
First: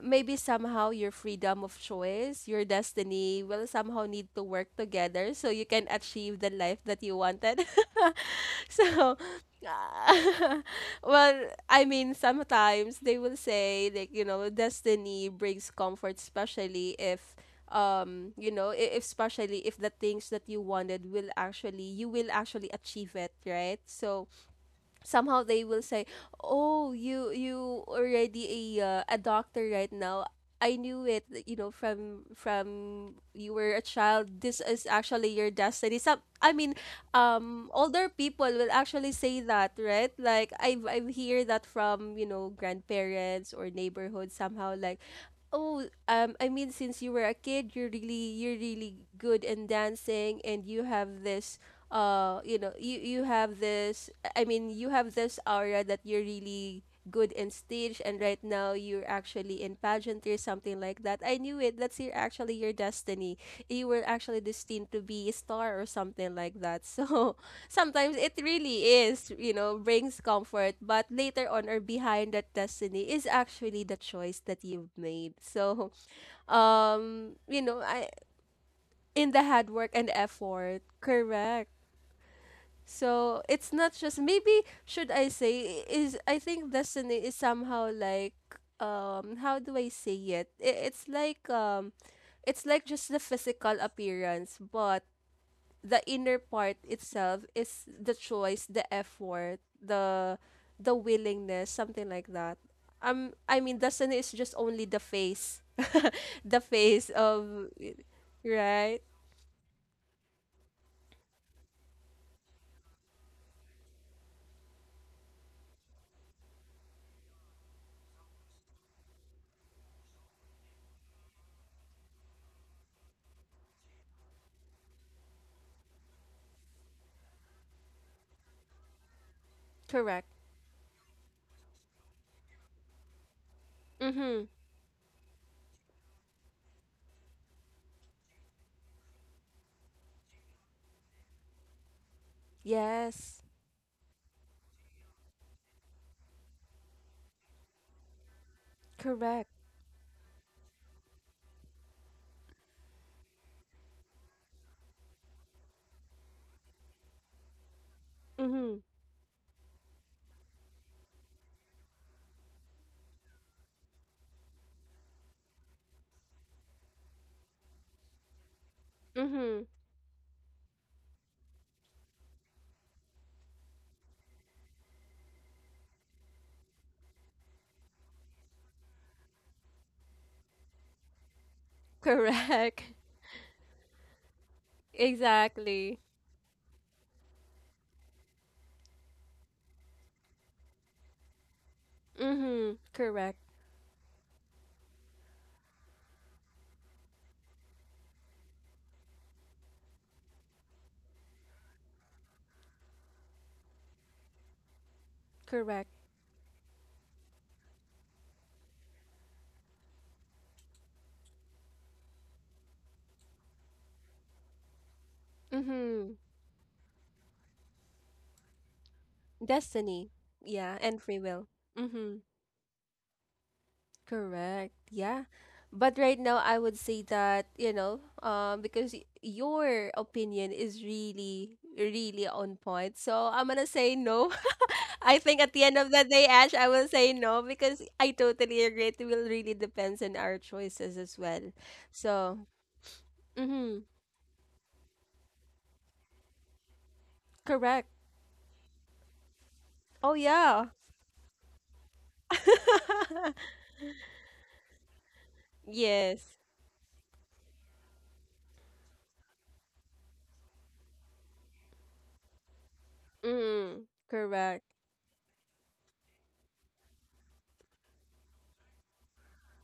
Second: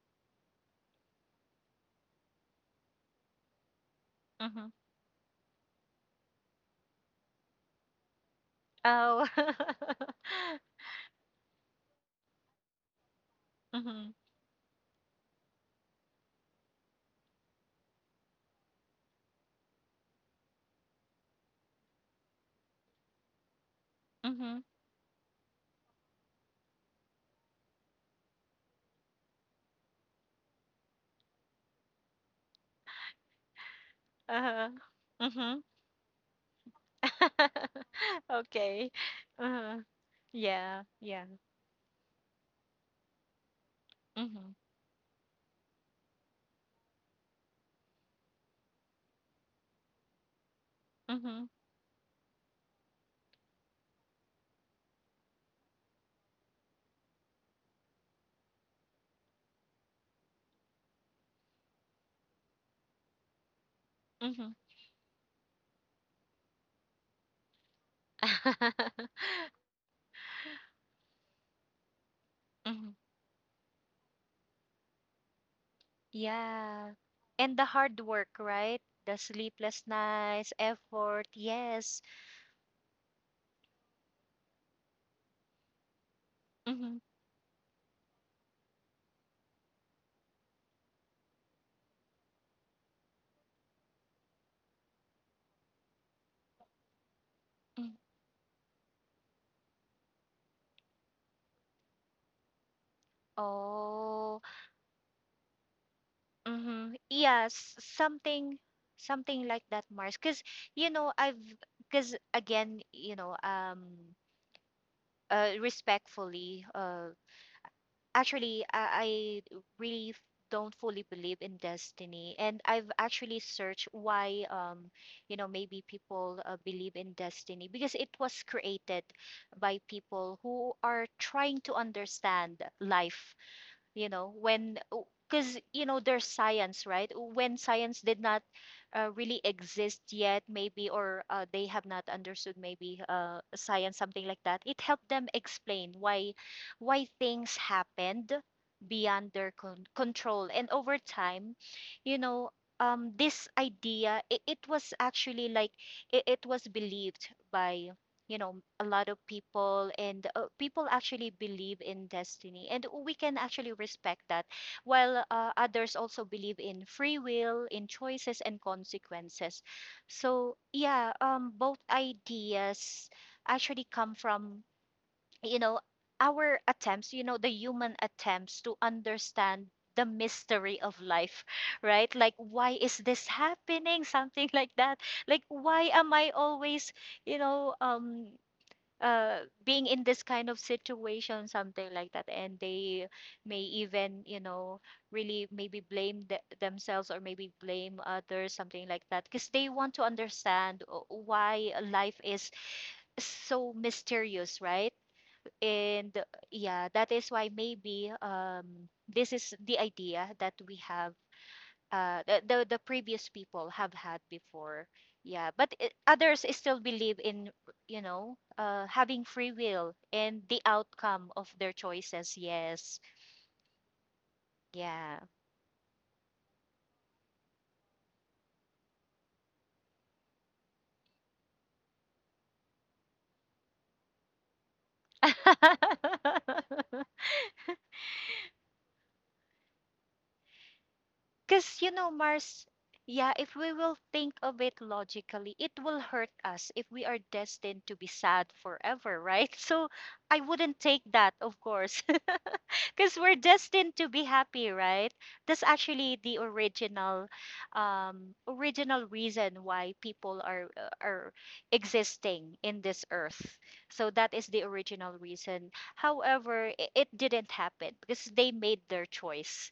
A: maybe somehow your freedom of choice, your destiny will somehow need to
B: Mm-hmm.
A: work together so you can achieve the life that you wanted. (laughs) (laughs) So,
B: Oh. (laughs)
A: uh, (laughs) well, I mean, sometimes they will say like,
B: Mhm,
A: you know, destiny brings comfort, especially if especially if the things that you wanted will actually, you will actually achieve it, right? So
B: mhm,
A: somehow they will say, "Oh, you already a doctor right now. I knew it. You know, from you were a child. This
B: uh-huh,
A: is actually your
B: mhm.
A: destiny." I mean,
B: (laughs)
A: older people will
B: Okay.
A: actually say that,
B: Uh-huh.
A: right? Like I
B: Yeah,
A: have I have
B: yeah.
A: hear that from, you know, grandparents or neighborhood
B: Mhm,
A: somehow like. Oh, I mean, since you were a kid, you're really good in dancing, and you have
B: mhm,
A: this, you know, you have this, I mean, you have this aura that you're really good in stage, and right now you're actually in pageantry, something like that. I knew it. That's your actually your destiny. You were actually
B: mhm.
A: destined to be a star or something like that. So (laughs) sometimes it really is,
B: (laughs)
A: you know, brings comfort, but later on or behind that
B: Mhm.
A: destiny is actually the choice that you've made. So,
B: Yeah. And
A: you
B: the
A: know,
B: hard
A: I
B: work, right? The
A: in the hard
B: sleepless
A: work and
B: nights,
A: effort,
B: effort,
A: correct.
B: yes.
A: So it's not just, maybe should I say is, I think
B: Mm-hmm.
A: destiny is somehow like, how do I say it? It's like, it's like just the physical appearance, but the inner part itself is
B: Mm-hmm.
A: the choice, the effort, the willingness, something like that. I mean destiny is
B: Oh,
A: just only the face. (laughs) The
B: mm-hmm.
A: face of,
B: Yes,
A: right?
B: something like that, Mars. Because, you know, I've because again, you know, respectfully. Actually, I really don't fully believe in destiny, and I've actually searched why. You know, maybe people believe in destiny because it was created by
A: Correct.
B: people who are trying to understand life, you know,
A: Mhm.
B: when, because, you know, there's science, right? When science did not really exist yet maybe, or they have not understood maybe
A: Yes.
B: science, something like that. It helped them explain why, things happened beyond their
A: Correct.
B: control. And over time, you know, this idea, it was actually like, it was believed by, you know, a
A: Mhm.
B: lot of people. And people actually believe in destiny, and we can actually respect that, while others also believe in free will, in choices and consequences.
A: Mm-hmm.
B: So yeah, both ideas actually come from, you know, our attempts, you know, the human attempts to understand the mystery of life, (laughs) right? Like, why
A: Correct.
B: is
A: (laughs)
B: this happening? (laughs) Something like that. Like, why
A: Exactly.
B: am I always, you know, uh being in this kind of situation, something like that. And
A: Mm-hmm.
B: they
A: Correct.
B: may even, you know, really maybe blame themselves, or maybe blame others, something like that, because they want to understand, why life is so mysterious, right?
A: Correct.
B: and Yeah, that is why maybe, this is the idea that we have, the previous people have had before. Yeah, but
A: Mm-hmm.
B: others still believe in, you know, having free will
A: Destiny.
B: and the
A: Yeah, and free
B: outcome of
A: will.
B: their
A: Mm-hmm.
B: choices. Yes,
A: Correct.
B: yeah.
A: Yeah. But right now I would say that, you know, because your opinion is really, really on point. So I'm gonna say no. (laughs) I
B: (laughs)
A: think at the end of the day, Ash, I will say no because I totally agree. It will really depends on our choices as well.
B: Because, you know,
A: So,
B: Mars, yeah, if we
A: mm-hmm.
B: will think of it logically, it will hurt us if we are destined
A: Correct.
B: to be sad forever, right? (laughs) So
A: Oh
B: I
A: yeah.
B: wouldn't take that, of course, because we're destined to be happy, right? That's actually the
A: Yes.
B: original, original reason why people are, existing in this earth.
A: Mm.
B: So that is the
A: Correct.
B: original reason. However, it didn't happen because they made their choice,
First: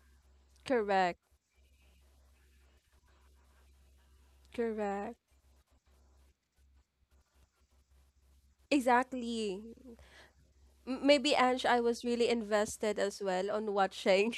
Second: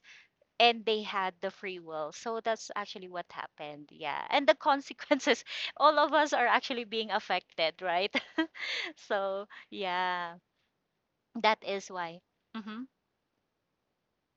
B: and they
A: Correct.
B: had the free will. So that's actually what happened. Yeah, and the
A: Correct.
B: consequences, (laughs) all of us are actually being affected, right? (laughs) So
A: Exactly.
B: yeah,
A: Maybe
B: that
A: Ange, I
B: is
A: was
B: why.
A: really
B: Mhm.
A: invested as well on watching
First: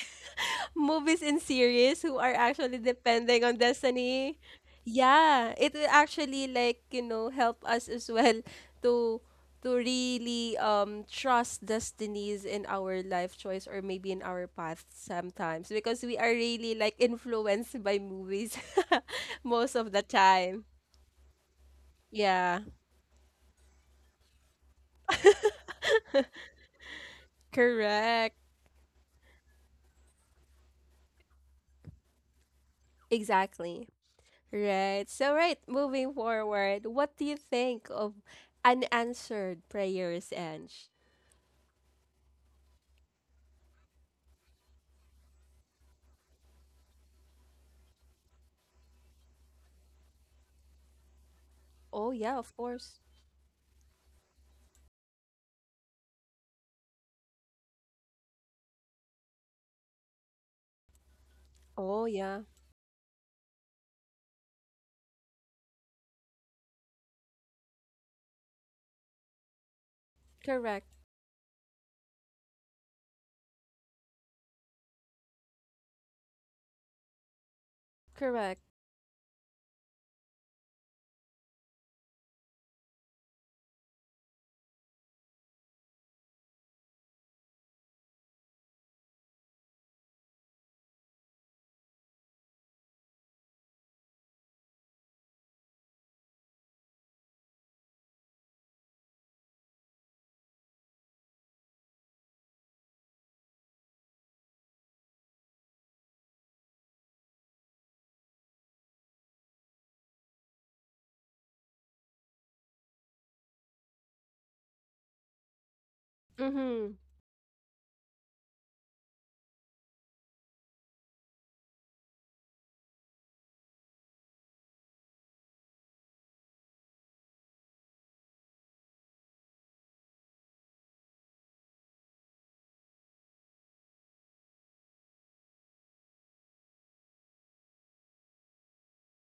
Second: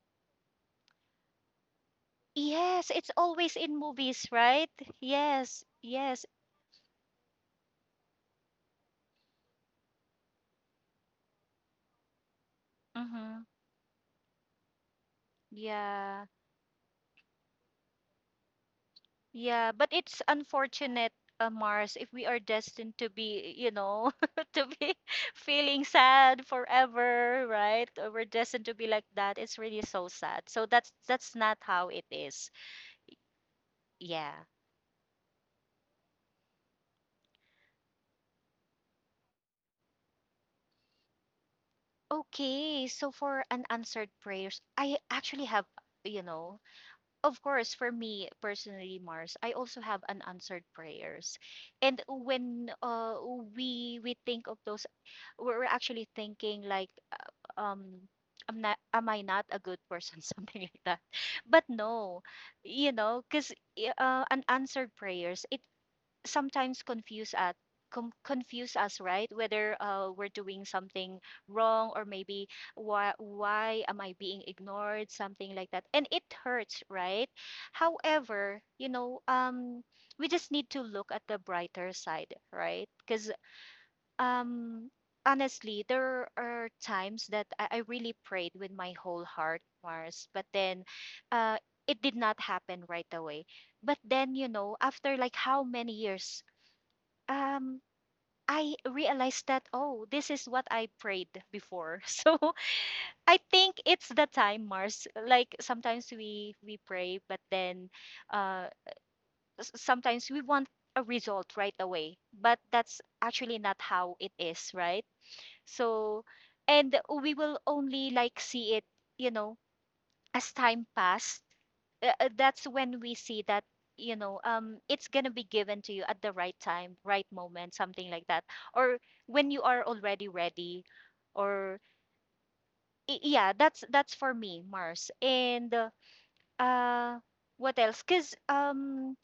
A: movies and series who are actually
B: Yes, it's
A: depending
B: always
A: on
B: in movies,
A: destiny.
B: right?
A: Yeah,
B: Yes,
A: it will
B: yes.
A: actually like, you know, help us as well to to really trust destinies in our life
B: Mm-hmm.
A: choice or maybe in our path sometimes because we
B: Yeah,
A: are really like influenced by movies (laughs) most
B: yeah. But
A: of the
B: it's
A: time.
B: unfortunate, Mars, if we are
A: Yeah,
B: destined to be, you know, (laughs) to be (laughs) feeling sad forever, right? Or we're
A: correct.
B: destined to be like that. It's really so sad. So that's not how it is.
A: Exactly.
B: Yeah.
A: Right. So right, moving forward, what do you think of unanswered prayers, Ange?
B: Okay. So for unanswered prayers, I actually have, you know, of course, for me personally, Mars, I also have unanswered prayers,
A: Oh
B: and
A: yeah, of
B: when,
A: course.
B: we think of those, we're actually thinking like, am not, am I not a good person, (laughs) something like that. But
A: Oh
B: no,
A: yeah.
B: you know, because unanswered prayers, it sometimes confuse at confuse us, right, whether we're doing
A: Correct.
B: something wrong or maybe why am I being ignored, something like that, and it hurts, right?
A: Correct.
B: However, we just need to look at the brighter side, right? Because um honestly there are times that I really prayed with my whole heart, Mars, but then uh it did not happen right away. But then you know, after like how many years, um I realized that, oh, this is what I prayed before. (laughs) So I think it's the time, Mars. Like sometimes we pray but then uh sometimes we want a result right away, but that's actually not how it is, right? So
A: Mm-hmm.
B: and we will only like see it, you know, as time passed, that's when we see that, you know, it's going to be given to you at the right time, right moment, something like that. Or when you are already ready. Or yeah, that's for me, Mars. And uh what else, cuz um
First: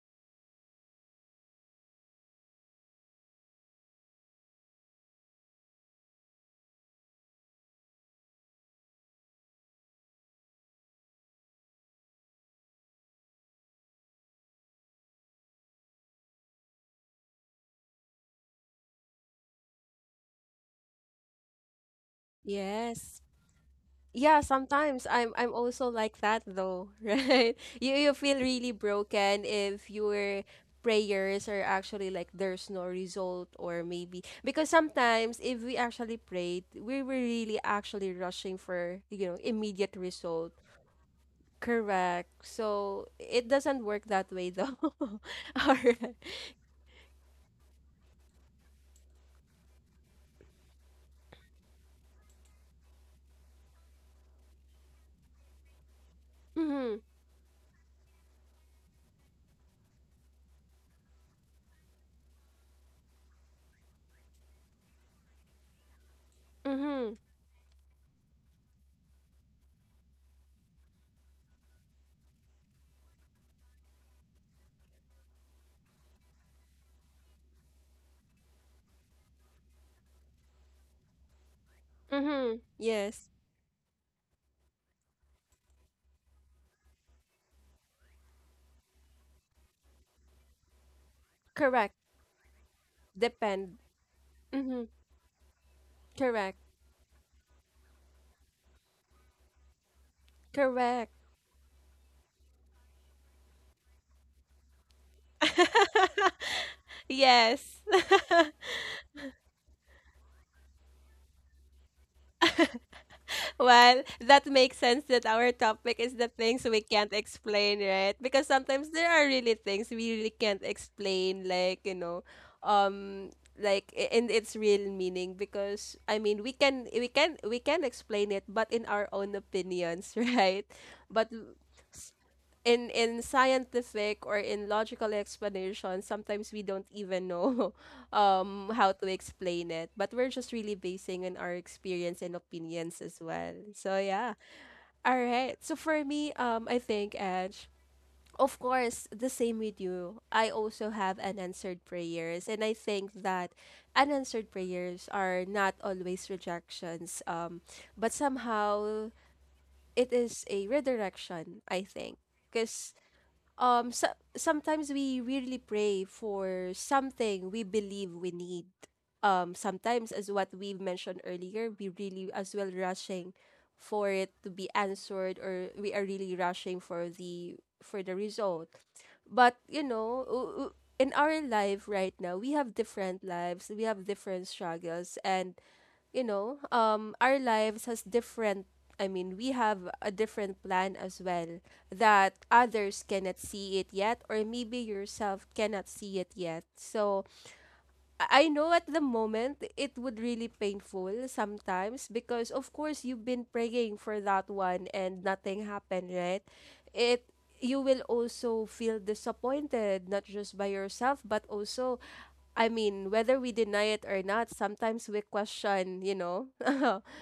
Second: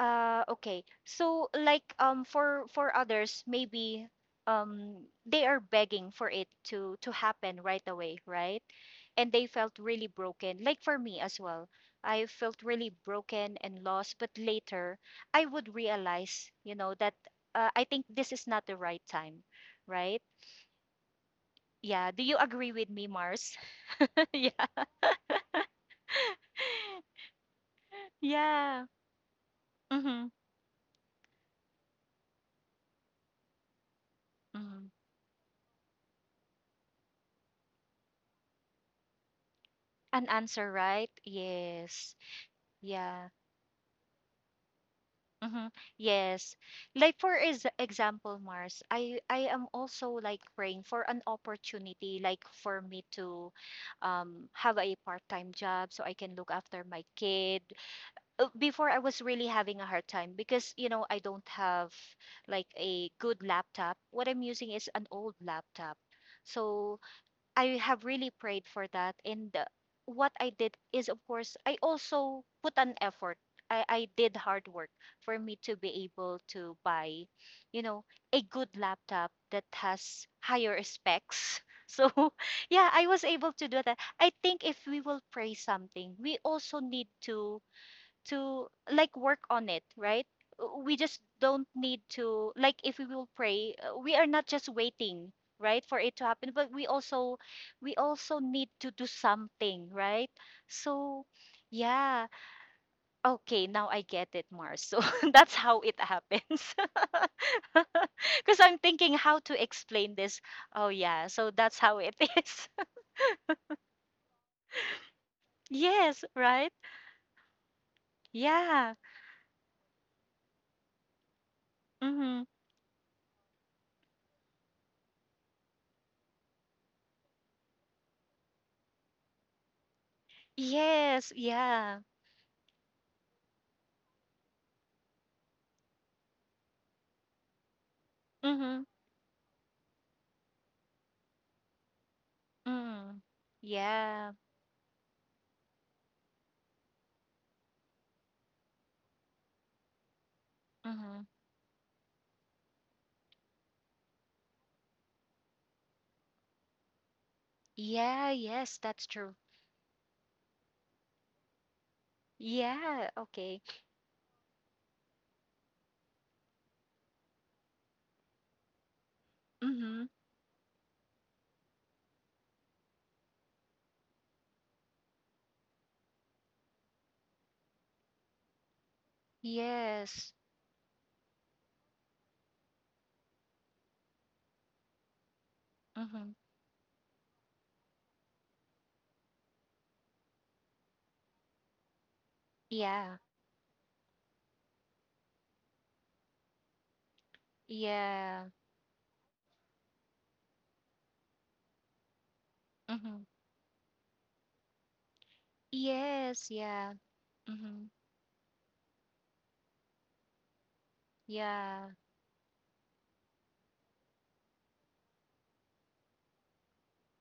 B: uh, okay. So like for others maybe they are begging for it to happen right away, right? And they felt really broken. Like for me as well. I felt really broken and lost, but later I would realize, you know, that I think this is not the right time, right? Yeah, do you agree with me,
A: Yes.
B: Mars? (laughs)
A: Yeah,
B: Yeah.
A: sometimes I'm also like that though, (laughs)
B: (laughs)
A: right? You feel really
B: Yeah.
A: broken if
B: hmm
A: your prayers are actually like there's no result, or maybe because
B: hmm.
A: sometimes if we actually prayed, we were really actually rushing for, you know, immediate
B: An
A: result.
B: answer, right? Yes.
A: Correct. So
B: Yeah.
A: it doesn't work that way though. (laughs) All
B: Mm-hmm.
A: right.
B: Yes. Like for is example, Mars, I am also like praying for an opportunity, like for me to have a part-time job so I can look after
A: Mm-hmm.
B: my kid. Before I was really having a hard time because, you know, I don't have like a good laptop. What I'm using is an old laptop. So
A: Mm-hmm.
B: I have really prayed for that. And what I did is, of course, I also put an effort. I did hard work for me to be able to buy, you know, a good laptop that has higher specs. (laughs) So,
A: Mm-hmm.
B: yeah, I was
A: Yes.
B: able to do that. I think if we will pray something, we also need to like work on it, right? We just don't
A: Correct.
B: need to, like, if we will pray,
A: Depend.
B: we are not just
A: Mm-hmm.
B: waiting, right, for it to happen,
A: Correct.
B: but we also need to do something, right?
A: Correct.
B: So yeah, okay, now I get it, Mars. So (laughs) that's how it happens. (laughs)
A: Yes. (laughs)
B: Because I'm thinking how to explain this. Oh yeah, so that's how it is.
A: Well, that makes sense that our
B: (laughs)
A: topic is
B: Yes,
A: the things
B: right?
A: we can't explain, right? Because sometimes
B: Yeah.
A: there are really things we really can't explain, like, you know,
B: Mm-hmm.
A: um like in its real meaning because I mean we can explain it but in our own opinions, (laughs) right?
B: Yes,
A: But
B: yeah.
A: in scientific or in logical explanation, sometimes we don't even know (laughs)
B: Mm-hmm.
A: how to explain it. But we're just really basing on our experience and opinions as
B: Mm.
A: well. So
B: Yeah.
A: yeah. All right. So for me, I think Edge, of course, the same with you. I also have
B: Mm-hmm.
A: unanswered prayers, and I think that unanswered prayers are not always rejections. But
B: Yeah, yes, that's
A: somehow
B: true.
A: it is a redirection. I think because
B: Yeah, okay.
A: so, sometimes we really pray for something we believe we need,
B: Mm-hmm.
A: sometimes as what we mentioned earlier we really as well rushing for it to be answered, or we are really rushing for the result. But you know,
B: Yes.
A: in our life right now we have different lives, we have different struggles. And you
B: Mm-hmm.
A: know, our lives has different. I mean, we have a different plan as well that others
B: Yeah.
A: cannot see it yet, or maybe yourself cannot see it yet. So I
B: Yeah.
A: know at the moment it would really painful sometimes because of course you've
B: Mm-hmm.
A: been praying for that one and nothing happened, right?
B: Yes, yeah.
A: It, you
B: Mm-hmm.
A: will also feel disappointed not just by yourself but
B: Yeah.
A: also, I mean, whether we deny it or not, sometimes we question, you know,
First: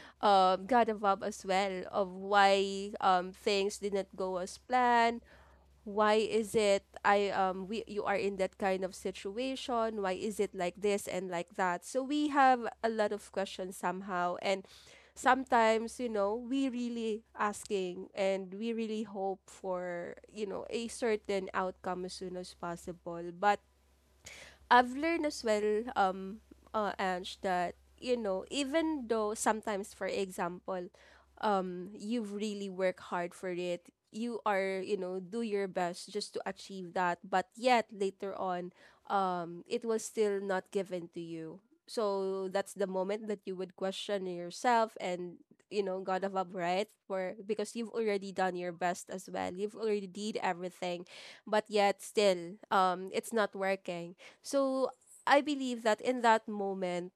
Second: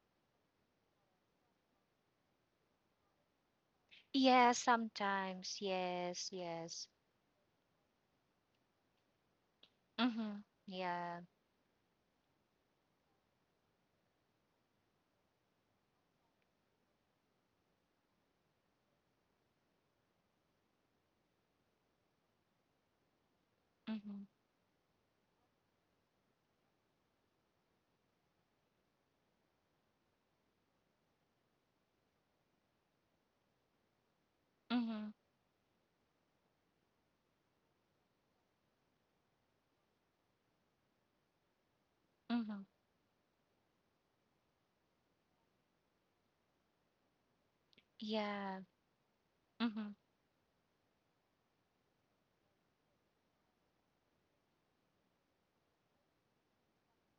A: (laughs) God above as well, of why, things didn't go
B: Yeah,
A: as planned.
B: sometimes.
A: Why
B: Yes,
A: is it
B: yes.
A: I, um, we, you are in that kind of situation? Why is
B: Mm-hmm.
A: it like this
B: Yeah.
A: and like that? So we have a lot of questions somehow, and sometimes you know we really asking and we really hope for you know a certain outcome as soon as possible. But
B: Mm-hmm.
A: I've learned as well, Ange, that you know, even though sometimes, for example, you really work hard for it, you are, you
B: Mm-hmm.
A: know, do your best just to achieve that, but yet later on, it was still not given to you. So
B: Mm-hmm.
A: that's the moment that you would question yourself and you know God above, right? For because you've already done
B: Yeah.
A: your best as well, you've
B: Mm-hmm.
A: already did everything but yet still it's not working. So I believe that in that moment,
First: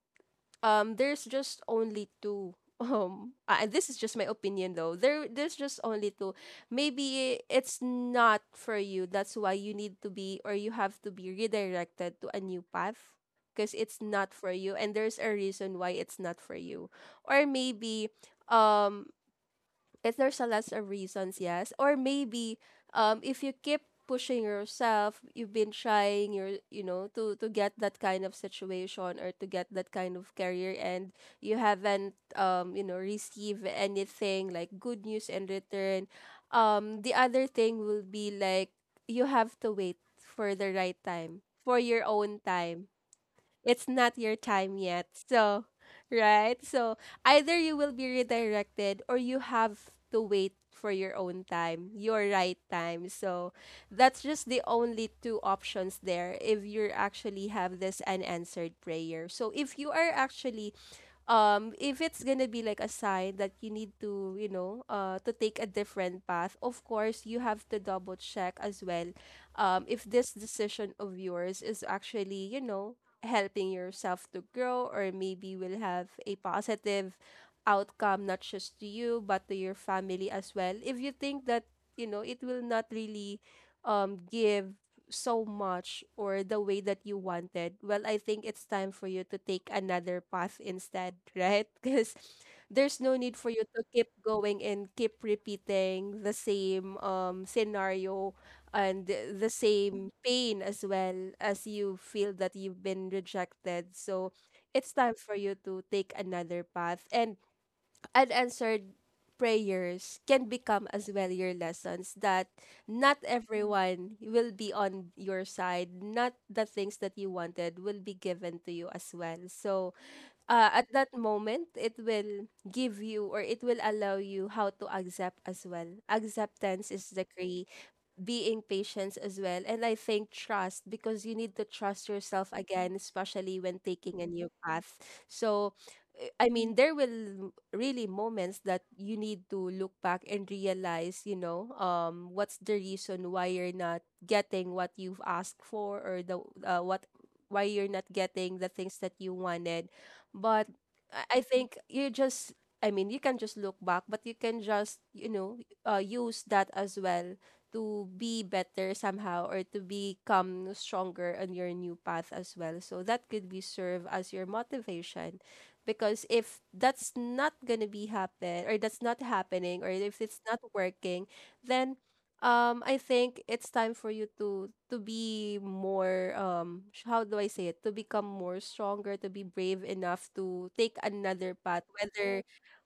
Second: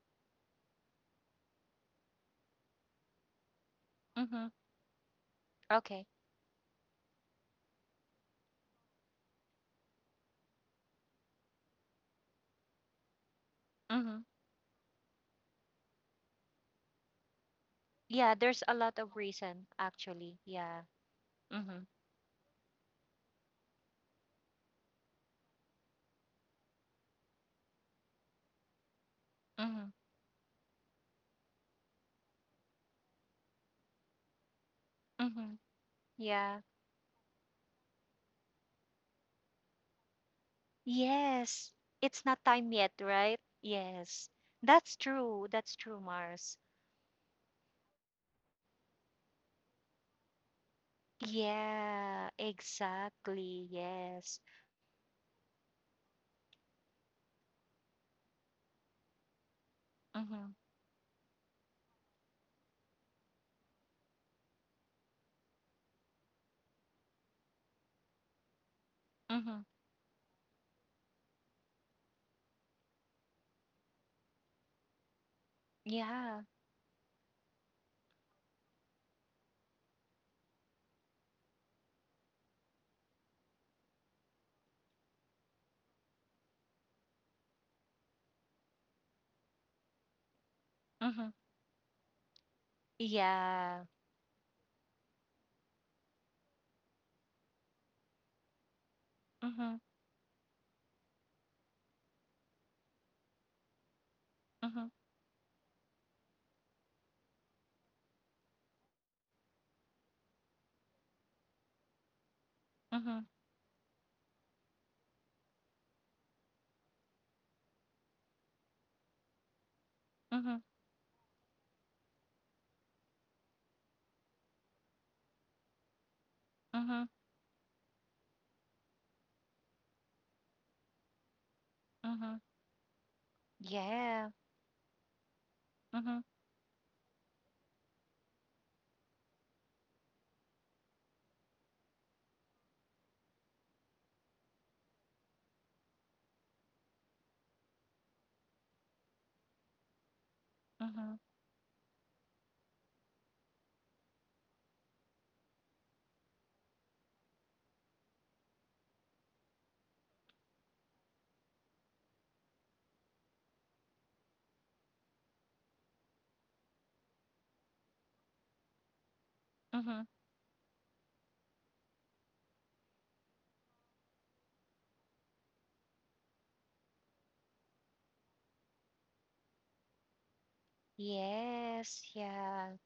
A: there's just only two. (laughs) This is just my
B: Mm-hmm.
A: opinion though. There's just
B: Okay.
A: only two. Maybe it's not for you. That's why you need to be, or you have to be redirected to a new path because it's
B: Mm-hmm.
A: not for you, and there's a reason why it's not for you. Or maybe,
B: Yeah, there's a lot
A: um,
B: of reason
A: if there's
B: actually.
A: a lots
B: Yeah.
A: of reasons, yes.
B: Mm-hmm.
A: Or maybe if you keep pushing yourself, you've been trying your, you know, to get that kind of situation or to get
B: Mm-hmm.
A: that kind of career, and you haven't you know, received anything like good news in
B: Mm-hmm.
A: return.
B: Yeah.
A: Um, the other thing will be like you have to wait for the right time,
B: Yes,
A: for your
B: it's
A: own
B: not time
A: time.
B: yet, right?
A: It's not
B: Yes,
A: your time
B: that's
A: yet.
B: true.
A: So,
B: That's true,
A: (laughs)
B: Mars.
A: right? So, either you will be redirected or you have to wait for your own time, your
B: Yeah,
A: right time. So,
B: exactly.
A: that's
B: Yes.
A: just the only two options there if you actually have this unanswered prayer. So, if you are
B: Mm-hmm.
A: actually if it's gonna be like a sign that you need to, you know, uh, to take a different path, of course you have to double check as well
B: Mm-hmm.
A: if this decision of yours is actually, you know, helping yourself to grow or maybe will have a
B: Yeah.
A: positive outcome, not just to you but to your family as well. If you think that you know it will not really give so much or the way that you wanted, well, I think it's time for you to take another path instead,
B: Mm-hmm.
A: right? (laughs) Because there's no need for you to
B: Yeah.
A: keep going and keep repeating the same scenario and the
B: Mm-hmm.
A: same pain as well as you feel that you've been rejected. So
B: Mm-hmm.
A: it's time for you to take another path. And unanswered prayers can become as well your lessons that not
B: Mm-hmm.
A: everyone will be on your side, not the things that you wanted will be given to you as well. So
B: Mm-hmm.
A: at that moment it will give you or it will allow you how to accept as well. Acceptance
B: Mm-hmm.
A: is the key, being patience as well, and I think trust, because you need to trust
B: Mm-hmm.
A: yourself again especially when taking a
B: Yeah.
A: new path. So
B: Mm-hmm.
A: eh, I mean there will really moments that you need to look back and realize you know what's the reason why you're not getting what you've asked for, or the what, why you're not getting the things that you wanted. But i
B: Mm-hmm.
A: I think you just, I mean you can just look back but you can just you know use that as well to be better somehow or to become stronger on your new path as well. So that could be serve as your motivation because if that's not going to be happen or that's not happening or
B: Mm-hmm.
A: if it's not working, then I think it's time for you to be more how do I say it? To become more stronger, to be brave enough to take another path
B: Yes.
A: whether
B: Yeah.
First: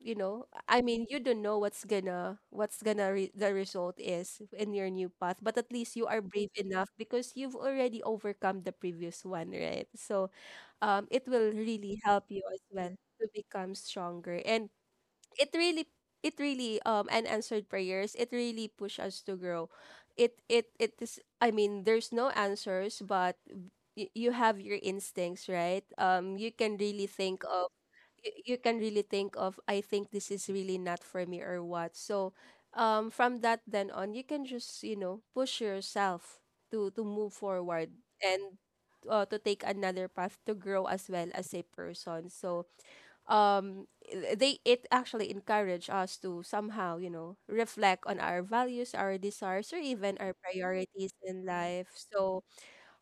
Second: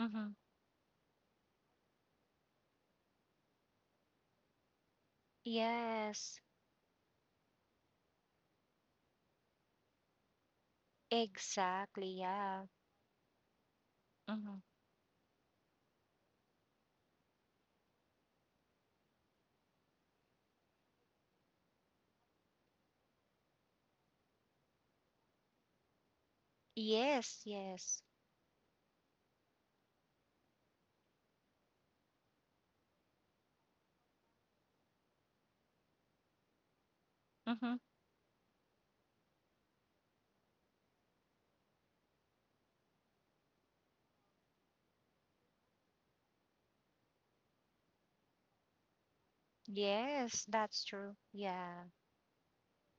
B: Mm-hmm.
A: I mean you don't know what's gonna the result is in your new path, but at least you are
B: Yes.
A: brave enough because you've already overcome the previous one, right? So it will really
B: Exactly.
A: help you as
B: Yeah.
A: well to become stronger.
B: Mm-hmm.
A: And it really it really unanswered prayers, it really push us to grow. It is, I mean, there's no answers, but you have your instincts, right? You can really
B: Yes.
A: think of,
B: Yes.
A: I think this is really not for me or what. So from that then on you can just, push yourself to move
B: Mm-hmm.
A: forward and to take another path to grow as well as a person. So um I- they it actually encourage us to somehow, reflect on our values, our desires, or even our
B: Yes, that's
A: priorities
B: true.
A: in
B: Yeah.
A: life. So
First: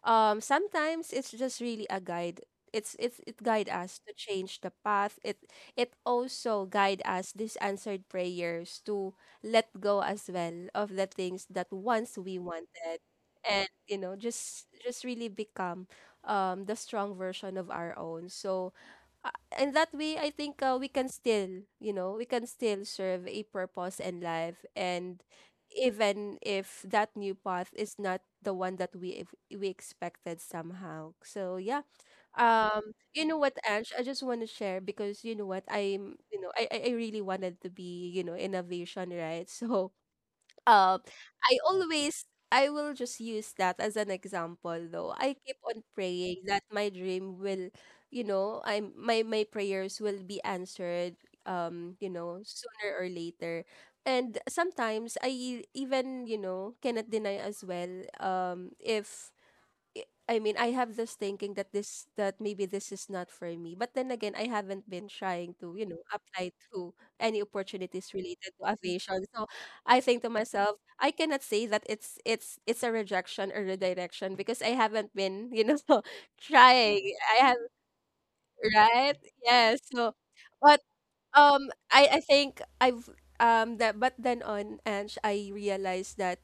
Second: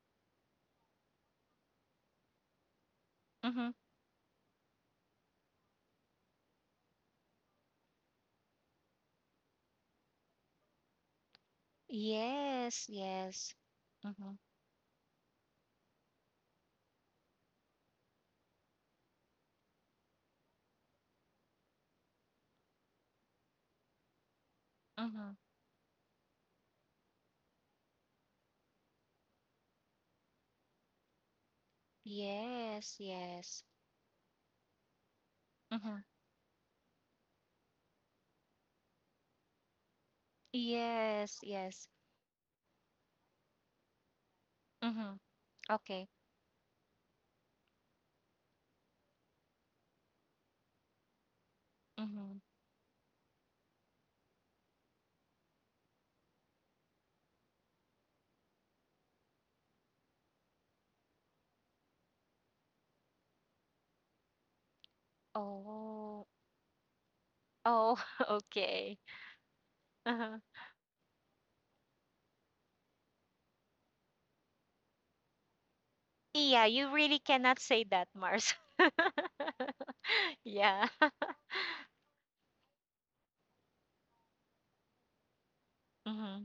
A: sometimes it's just really a guide. It guide
B: Mm-hmm.
A: us to change the path. It also guide us, these answered prayers, to let go as well of the things that once we
B: Yes,
A: wanted.
B: yes.
A: And
B: Mm-hmm.
A: just really become the strong version of our own. So uh, in that way, I think we can still, we can still serve a purpose in life, and
B: Mm-hmm.
A: even if that new path is not the one that we expected somehow. So yeah, um,
B: Yes,
A: you know what,
B: yes.
A: Ange, I just want to share, because you know what,
B: Mm-hmm.
A: I really wanted to be, in aviation, right? (laughs) So uh,
B: Yes,
A: I
B: yes.
A: always I will just use that as an example though.
B: Mm-hmm.
A: I keep on
B: Okay.
A: praying that my dream will, you know, I'm my my prayers will be answered,
B: Mm-hmm.
A: sooner or later. And sometimes I even, cannot deny as well. If I I mean I have this thinking that this that maybe this is not for me, but then again I haven't been trying to
B: Oh.
A: apply to any
B: Oh,
A: opportunities
B: (laughs)
A: related to
B: okay.
A: aviation. So I think to
B: Uh-huh.
A: myself, I cannot say that it's a rejection or redirection because I haven't been, (laughs)
B: Yeah, you
A: trying.
B: really
A: I
B: cannot
A: have.
B: say that, Mars.
A: Right. Yes,
B: (laughs)
A: so. But
B: Yeah. (laughs)
A: I think I've that but then on and I realized that
B: Mm-hmm.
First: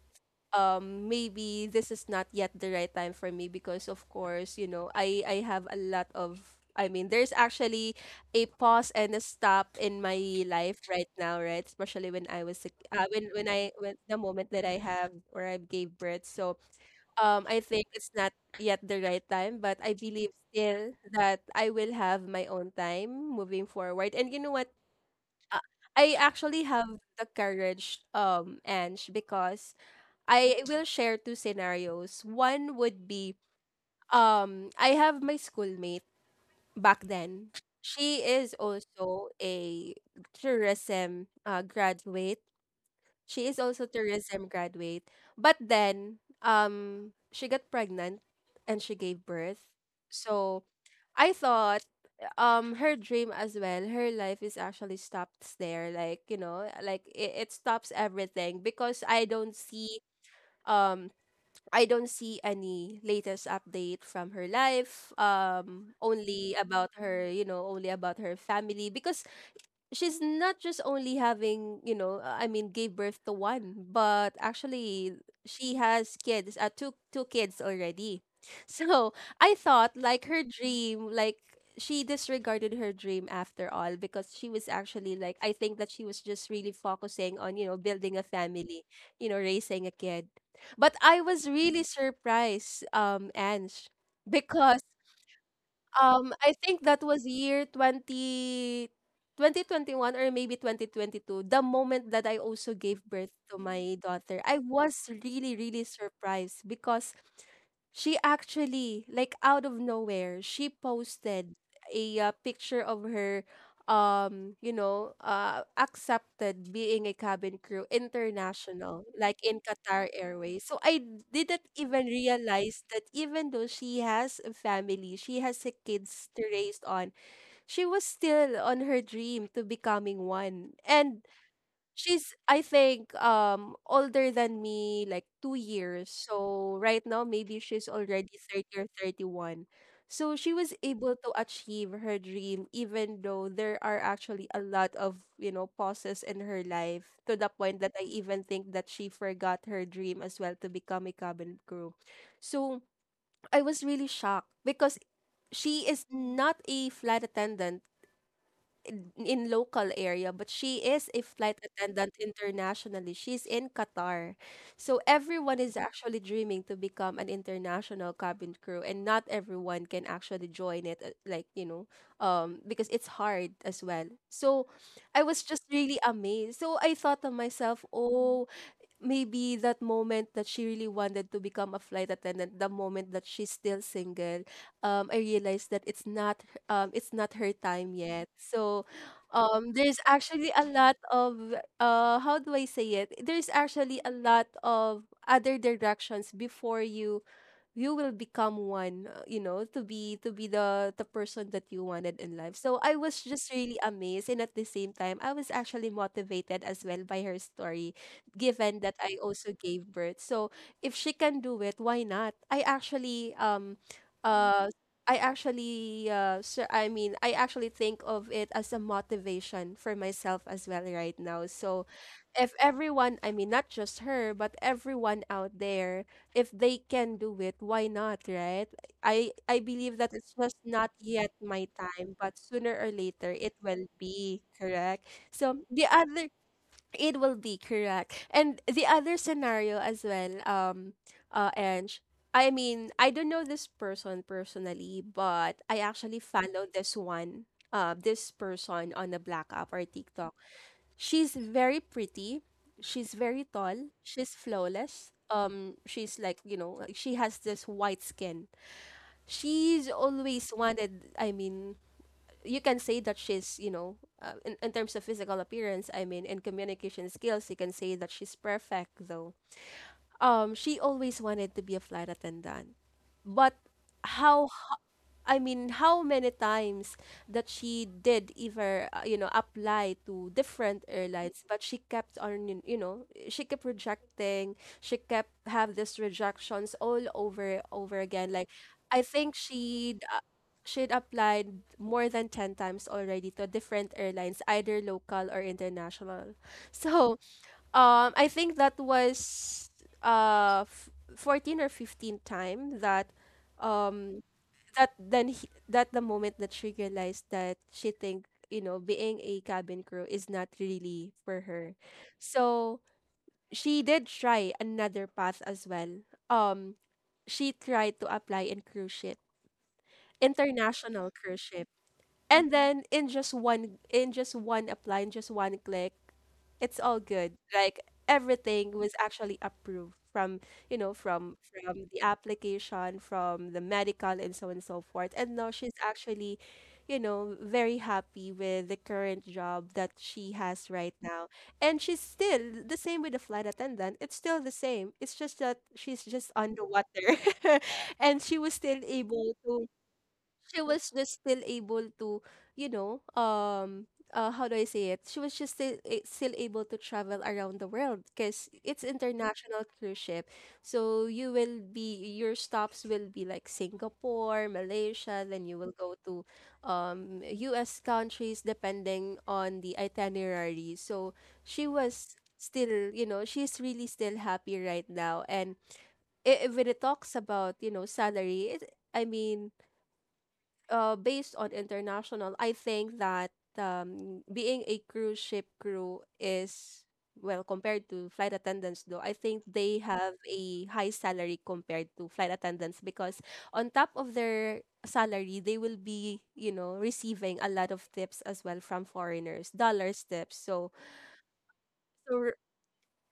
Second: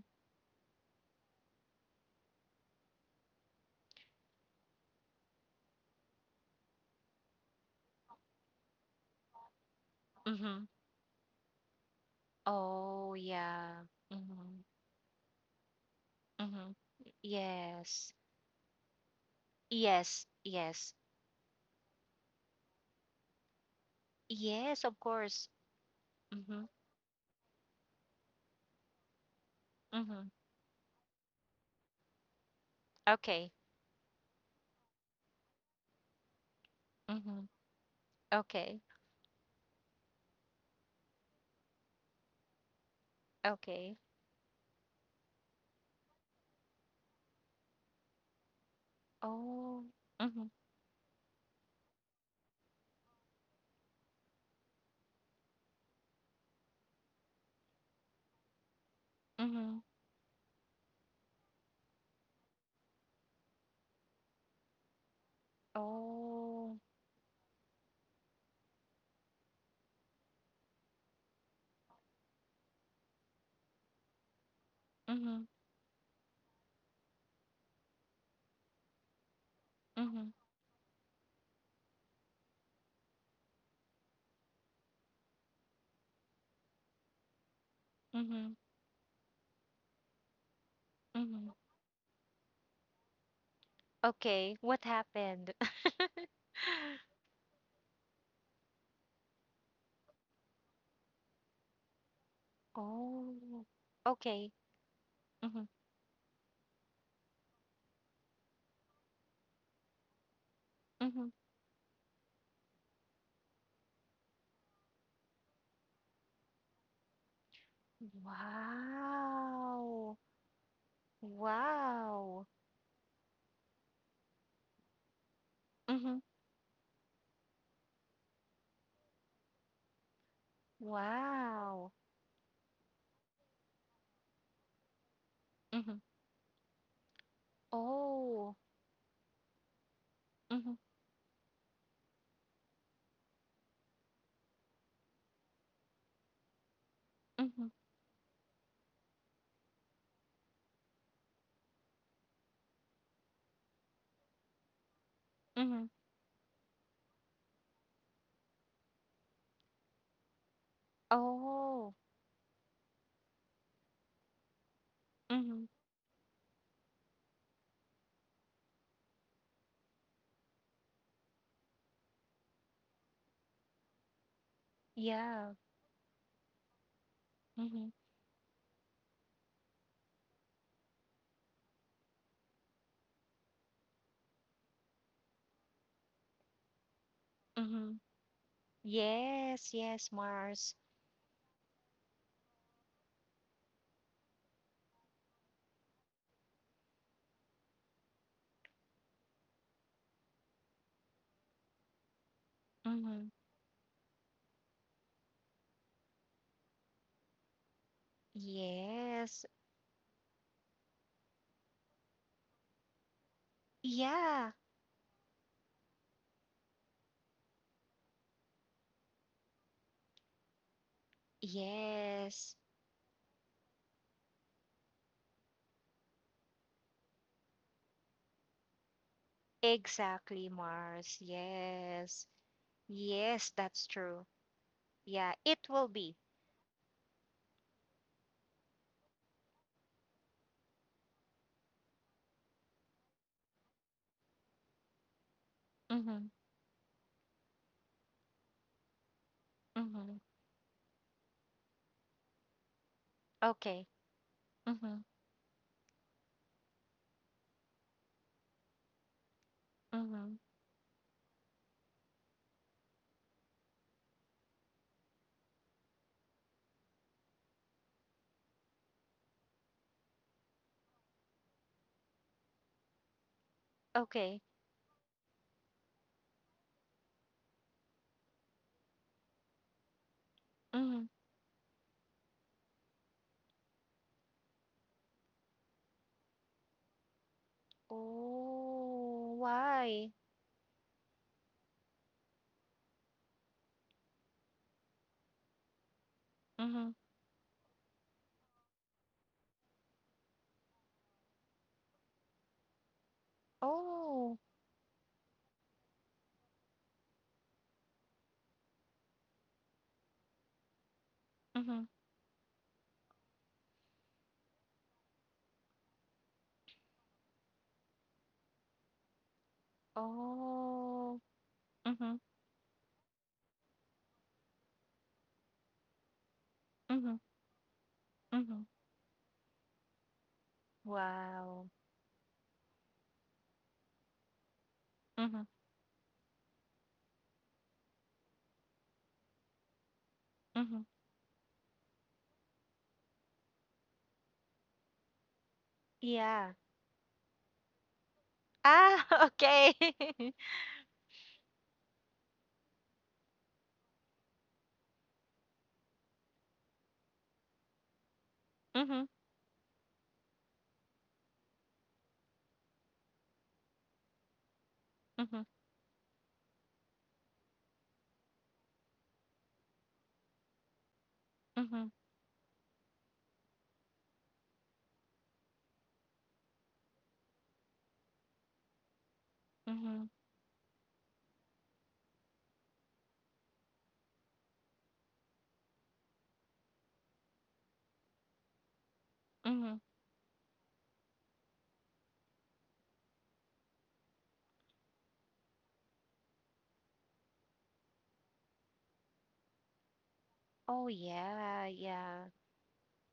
A: maybe this is not yet the right time for me, because of course I have a lot of I mean, there's actually a pause and a stop in my
B: Mm-hmm.
A: life right now, right? Especially when I was a-
B: Oh,
A: when I
B: yeah.
A: when the moment
B: Mm-hmm.
A: that I have, or I gave birth. So
B: Mm-hmm.
A: I think it's
B: Yes.
A: not yet the right time, but I
B: Yes,
A: believe
B: yes.
A: still that I will have my own time moving forward. And you know what,
B: Yes, of course.
A: Uh, I
B: Mm-hmm.
A: actually have the courage, Ange, because
B: Mm-hmm.
A: I will share two scenarios. One would be,
B: Okay.
A: I have my schoolmate back
B: Mhm.
A: then. She is
B: Okay.
A: also a tourism graduate. She is also
B: Okay.
A: tourism graduate. But then she got pregnant and she gave birth.
B: Oh. Mhm.
A: So I thought her dream as well, her life is actually stops there. Like, like it stops everything, because I don't
B: Mhm.
A: see, um any latest update from her life. Um, only
B: Oh.
A: about her, you know, only about her family, because she's not just only having, I mean, gave birth to one, but actually
B: Mhm.
A: she has kids, two kids already. (laughs) So I thought like
B: Mhm.
A: her dream, like she disregarded her dream after all, because she was actually, like, I think that she was just really focusing on, building a
B: Mhm.
A: family, raising a kid. But I was
B: Mhm.
A: really surprised, Ange,
B: Okay.
A: because
B: What happened? (laughs)
A: I think that was year twenty twenty twenty one or maybe 2022. The moment that I also gave birth to
B: Oh.
A: my daughter,
B: Okay.
A: I was really,
B: Mhm.
A: really surprised because she actually, like out of nowhere, she
B: Mhm.
A: posted a picture of her, accepted being a cabin crew international, like in Qatar
B: Wow.
A: Airways. So I didn't even
B: Wow.
A: realize that, even though she has a family, she has a
B: Mhm.
A: kids to raise on, she was still on her dream to becoming one. And
B: Wow.
A: she's, I think, older than me, like two
B: Mhm.
A: years. So right now, maybe she's already
B: Oh.
A: 30 or 31. So she
B: Mhm.
A: was able to achieve her dream, even though there are actually a lot of, pauses in her life, to the
B: Mhm.
A: point that I even think that she forgot her dream as well to become a cabin crew. So I was really shocked because
B: Mhm.
A: she is not a flight attendant in local area, but she is a flight
B: Oh.
A: attendant internationally. She's in Qatar. So everyone
B: Mhm.
A: is actually dreaming to become an international cabin crew, and not everyone can actually join it, like, because it's hard as well. So I was
B: Yeah.
A: just really amazed. So I thought to myself,
B: Mhm.
A: Oh, maybe that moment that she really wanted to become a flight attendant, the moment that she's still single, I realized that it's not her
B: Mhm.
A: time yet. So
B: Yes,
A: there's
B: yes,
A: actually a
B: Mars.
A: lot of, how do I say it? There's actually a lot of other directions before you will become one, to be the person that you wanted in life. So I
B: Mm-hmm.
A: was just really amazed, and at the same time I was actually motivated as well by her story, given that I
B: Yes.
A: also gave birth. So if she can do it, why not?
B: Yeah.
A: Uh I mean, I actually think of it as a motivation for myself as well right now. So, if
B: Yes.
A: everyone, I mean, not just her, but everyone out there, if they can do it, why not, right? I believe that it's
B: Exactly,
A: just not
B: Mars.
A: yet my time,
B: Yes.
A: but sooner or later
B: Yes,
A: it
B: that's
A: will
B: true.
A: be, correct?
B: Yeah, it
A: So
B: will
A: the
B: be.
A: other, it will be, correct. And the other scenario as well, Ange, I mean, I don't know this person personally, but I actually
B: Mm-hmm.
A: followed this one, this person on a Black App or
B: Mm-hmm.
A: TikTok. She's very pretty. She's very
B: Okay.
A: tall. She's
B: Mm-hmm.
A: flawless. She's like, like, she has this white skin. She's
B: Mm-hmm.
A: always wanted, I mean, you can say that she's, in terms of physical appearance, I mean, and communication skills, you can say that she's perfect, though. She always wanted to be a flight attendant. But
B: Okay.
A: how h- I mean, how many times that she did either, apply to different
B: Mm-hmm.
A: airlines, but she kept on, she kept rejecting. She kept have these rejections all over again. Like, I
B: Oh,
A: think
B: why?
A: she'd applied more than 10 times already to different airlines, either local or international.
B: Mm-hmm.
A: So, I think that was 14 or 15th time that um
B: Oh.
A: that the moment that she realized that she think being a cabin crew is not really for her.
B: Mm-hmm.
A: So she did try another path as well. Um, she tried to apply in cruise ship, international
B: Oh.
A: cruise ship.
B: Mm-hmm.
A: And then in just one apply, in just one click, it's all
B: Mm-hmm.
A: good. Like,
B: Mm-hmm.
A: everything was actually approved from, you know, from
B: Wow.
A: from the application, from the medical and so on and so forth. And
B: Mm-hmm.
A: now she's actually, very happy with the current job that she has
B: Mm-hmm.
A: right now. And she's still the same with the flight attendant. It's still the same. It's just that she's just
B: Yeah.
A: underwater. (laughs) And she was still
B: Ah, (laughs)
A: able to,
B: okay. (laughs)
A: she was just still able to, you know, um, how do I say it? She was just still able to travel around the world because it's
B: Mm-hmm.
A: international cruise ship. So your stops will be like Singapore, Malaysia,
B: Mm-hmm.
A: then you will go to US countries depending on the itinerary. So she
B: Mm-hmm.
A: was still, she's really still happy right now. And if it talks about salary I mean,
B: Mm-hmm.
A: based on international, I think that being a cruise ship crew is, well, compared to flight attendants, though, I think
B: Mm-hmm.
A: they have a high salary compared to flight attendants, because on top of their salary, they will be, receiving a lot of tips as well from foreigners, dollars tips. So,
B: Oh yeah, yeah.
A: so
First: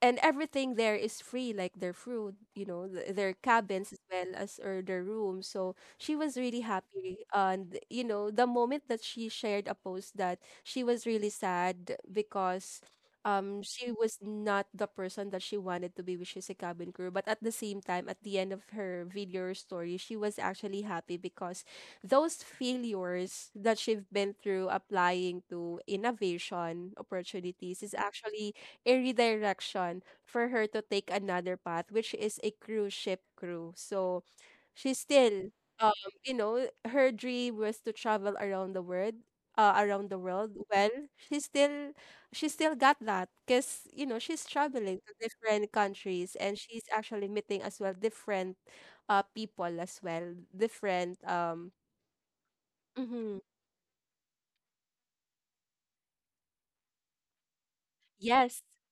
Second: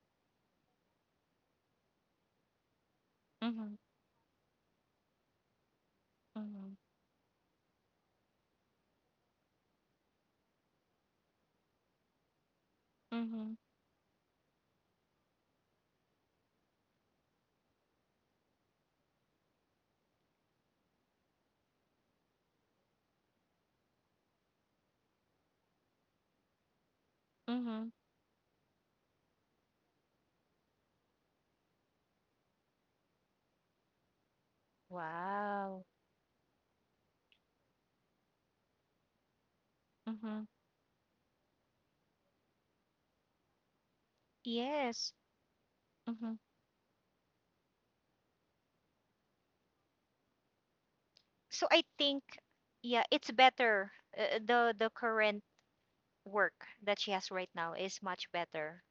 A: and everything there is free, like their food, their
B: Mm-hmm.
A: cabins as well, as or their rooms. So she was really
B: Mm-hmm.
A: happy. And you know, the moment that she shared a post, that she was really sad because
B: Mm-hmm.
A: she was not the person that she wanted to be, which is a cabin crew. But at the same time, at the end of her video or story, she was actually happy because those failures that she've been through applying to innovation opportunities
B: Mm-hmm.
A: is actually a redirection for her to take another path, which is a cruise ship crew. So she still,
B: Wow.
A: um, you know, her dream was to travel around the world, around the
B: Mm-hmm.
A: world. Well, she still, she still got that because you know, she's traveling to
B: Yes.
A: different
B: Mm-hmm.
A: countries and she's actually meeting as well different, people as well, different,
B: So I think, yeah, it's
A: mhm.
B: better. The current work that she has right now is much
A: Yes,
B: better,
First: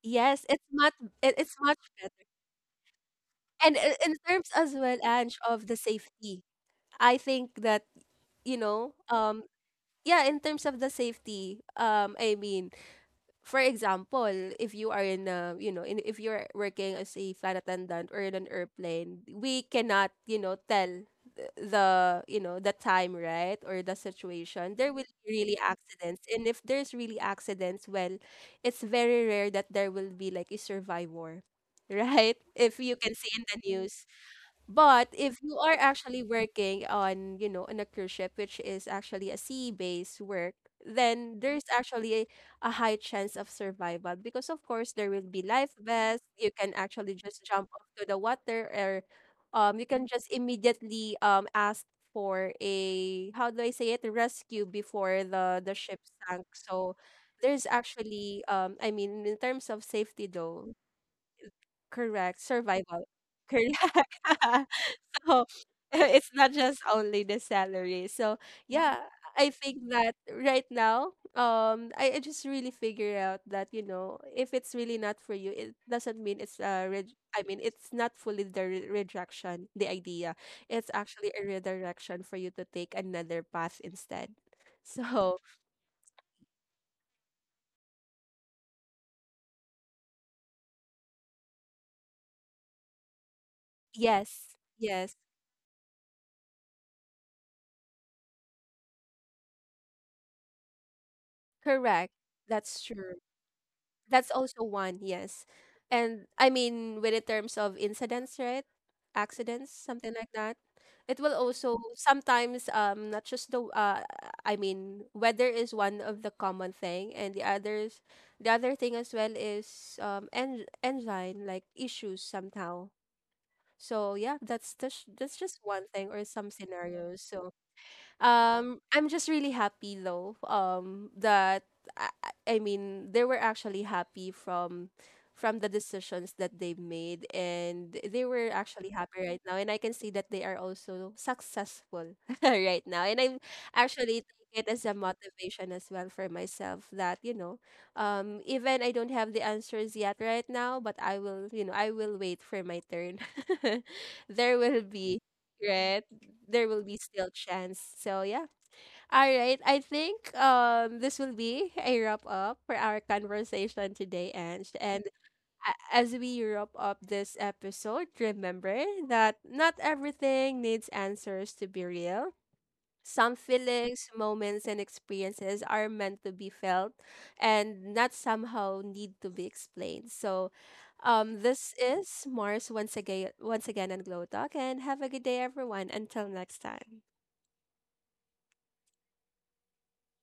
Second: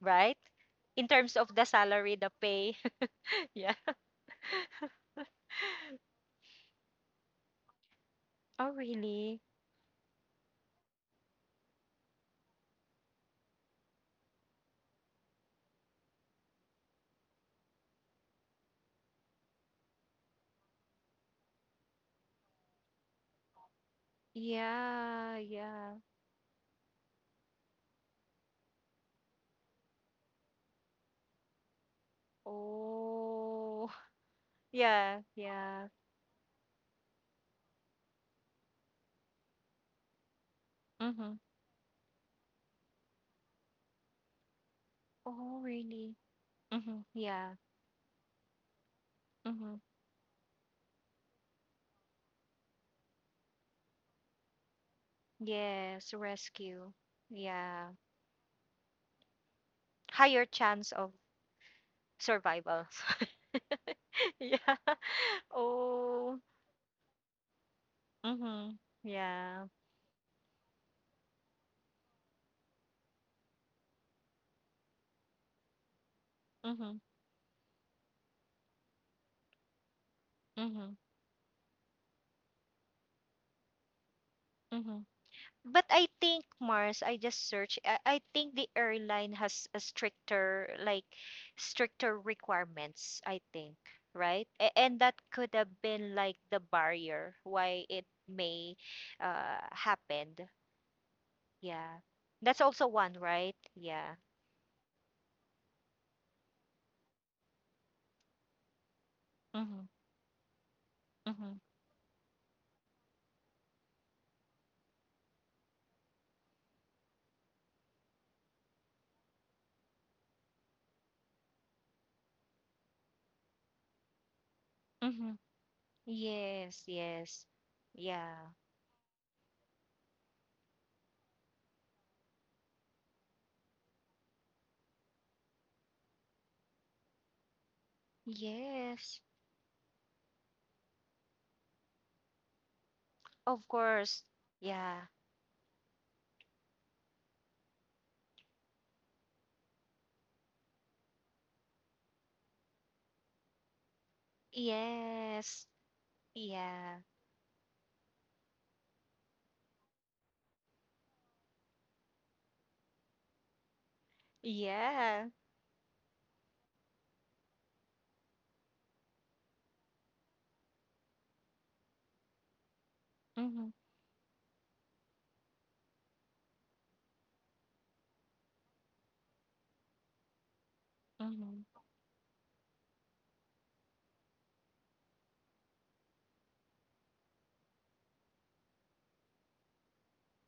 B: right?
A: yes, it's much,
B: In terms
A: it,
B: of
A: it's
B: the
A: much better.
B: salary, the pay. (laughs) Yeah.
A: And in terms as well,
B: (laughs)
A: Ange, of the safety, I think that, you
B: Oh
A: know,
B: really?
A: um, yeah, in terms of the safety, I mean, for example, if you are in a, in, if you're working as a flight attendant or in an airplane, we cannot, you know, tell the, you know, the time, right? Or the situation. There will be
B: Yeah,
A: really
B: yeah.
A: accidents. And if there's really accidents, well, it's very rare that there will be like a survivor, (laughs) right? If you can see in the
B: Oh,
A: news.
B: (laughs)
A: But
B: yeah,
A: if you are
B: yeah.
A: actually working on, you know, on a cruise ship, which is actually a sea-based work,
B: Mm-hmm.
A: then there's actually a high chance of survival because, of course, there will be
B: Oh
A: life
B: really?
A: vests. You can
B: Mm-hmm.
A: actually just
B: Yeah.
A: jump off to the water, or
B: Mm-hmm.
A: you can just immediately ask for a, how do I say it, rescue before the ship
B: Yes,
A: sank.
B: rescue.
A: So there's
B: Yeah.
A: actually I mean, in terms of safety,
B: Higher
A: though,
B: chance of
A: correct,
B: survival.
A: survival,
B: (laughs)
A: correct.
B: Yeah.
A: (laughs) Oh,
B: (laughs)
A: (laughs) it's
B: Oh.
A: not just only the salary. So. Mhm.
B: Mm-hmm.
A: Yeah, I
B: Yeah.
A: think that right now, I just really figure out that, you know, if it's really not for you, it doesn't mean it's a
B: Mm-hmm.
A: I mean, it's not fully the rejection, the idea. It's
B: Mm-hmm.
A: actually a redirection for you to take another path instead.
B: Mm-hmm.
A: (laughs) So
B: But I think, Mars, I just searched. I think the airline has a stricter, like, stricter requirements, I think, right?
A: yes,
B: A And that
A: yes,
B: could have been like the barrier why it may happened. Yeah.
A: correct.
B: That's
A: That's
B: also one,
A: true.
B: right? Yeah.
A: That's also one, yes. And I mean, with the terms of incidents, right? Accidents,
B: Mhm.
A: something like that. It will
B: Mm-hmm.
A: also sometimes, not just the, I mean, weather is one of the common thing, and the others, the other thing as well is en engine like issues somehow. So yeah, that's just,
B: Mm-hmm.
A: that's just one thing or some
B: Yes,
A: scenarios.
B: yes.
A: So.
B: Yeah.
A: I'm just really happy though. That I, I mean, they were actually happy from the decisions that they've made, and they were actually
B: Yes.
A: happy right now. And I can see that they are also successful (laughs) right now. And I'm
B: Of course.
A: actually taking it as a
B: Yeah.
A: motivation as well for myself that you know, even I don't have the answers yet right now, but I will, you know, I will wait for my turn. (laughs) There will be.
B: Yes.
A: Right, there will
B: Yeah.
A: be still chance. So yeah. All right. I think this will be a wrap up for our conversation today, Ange. And
B: Yeah.
A: as we wrap up this episode, remember that not everything needs answers to be real. Some
B: Mm-hmm.
A: feelings, moments, and experiences are meant to be felt and not somehow need to be explained. So this
B: Mm-hmm.
A: is Mars, once again, on Glow Talk, and have a good day everyone. Until next time.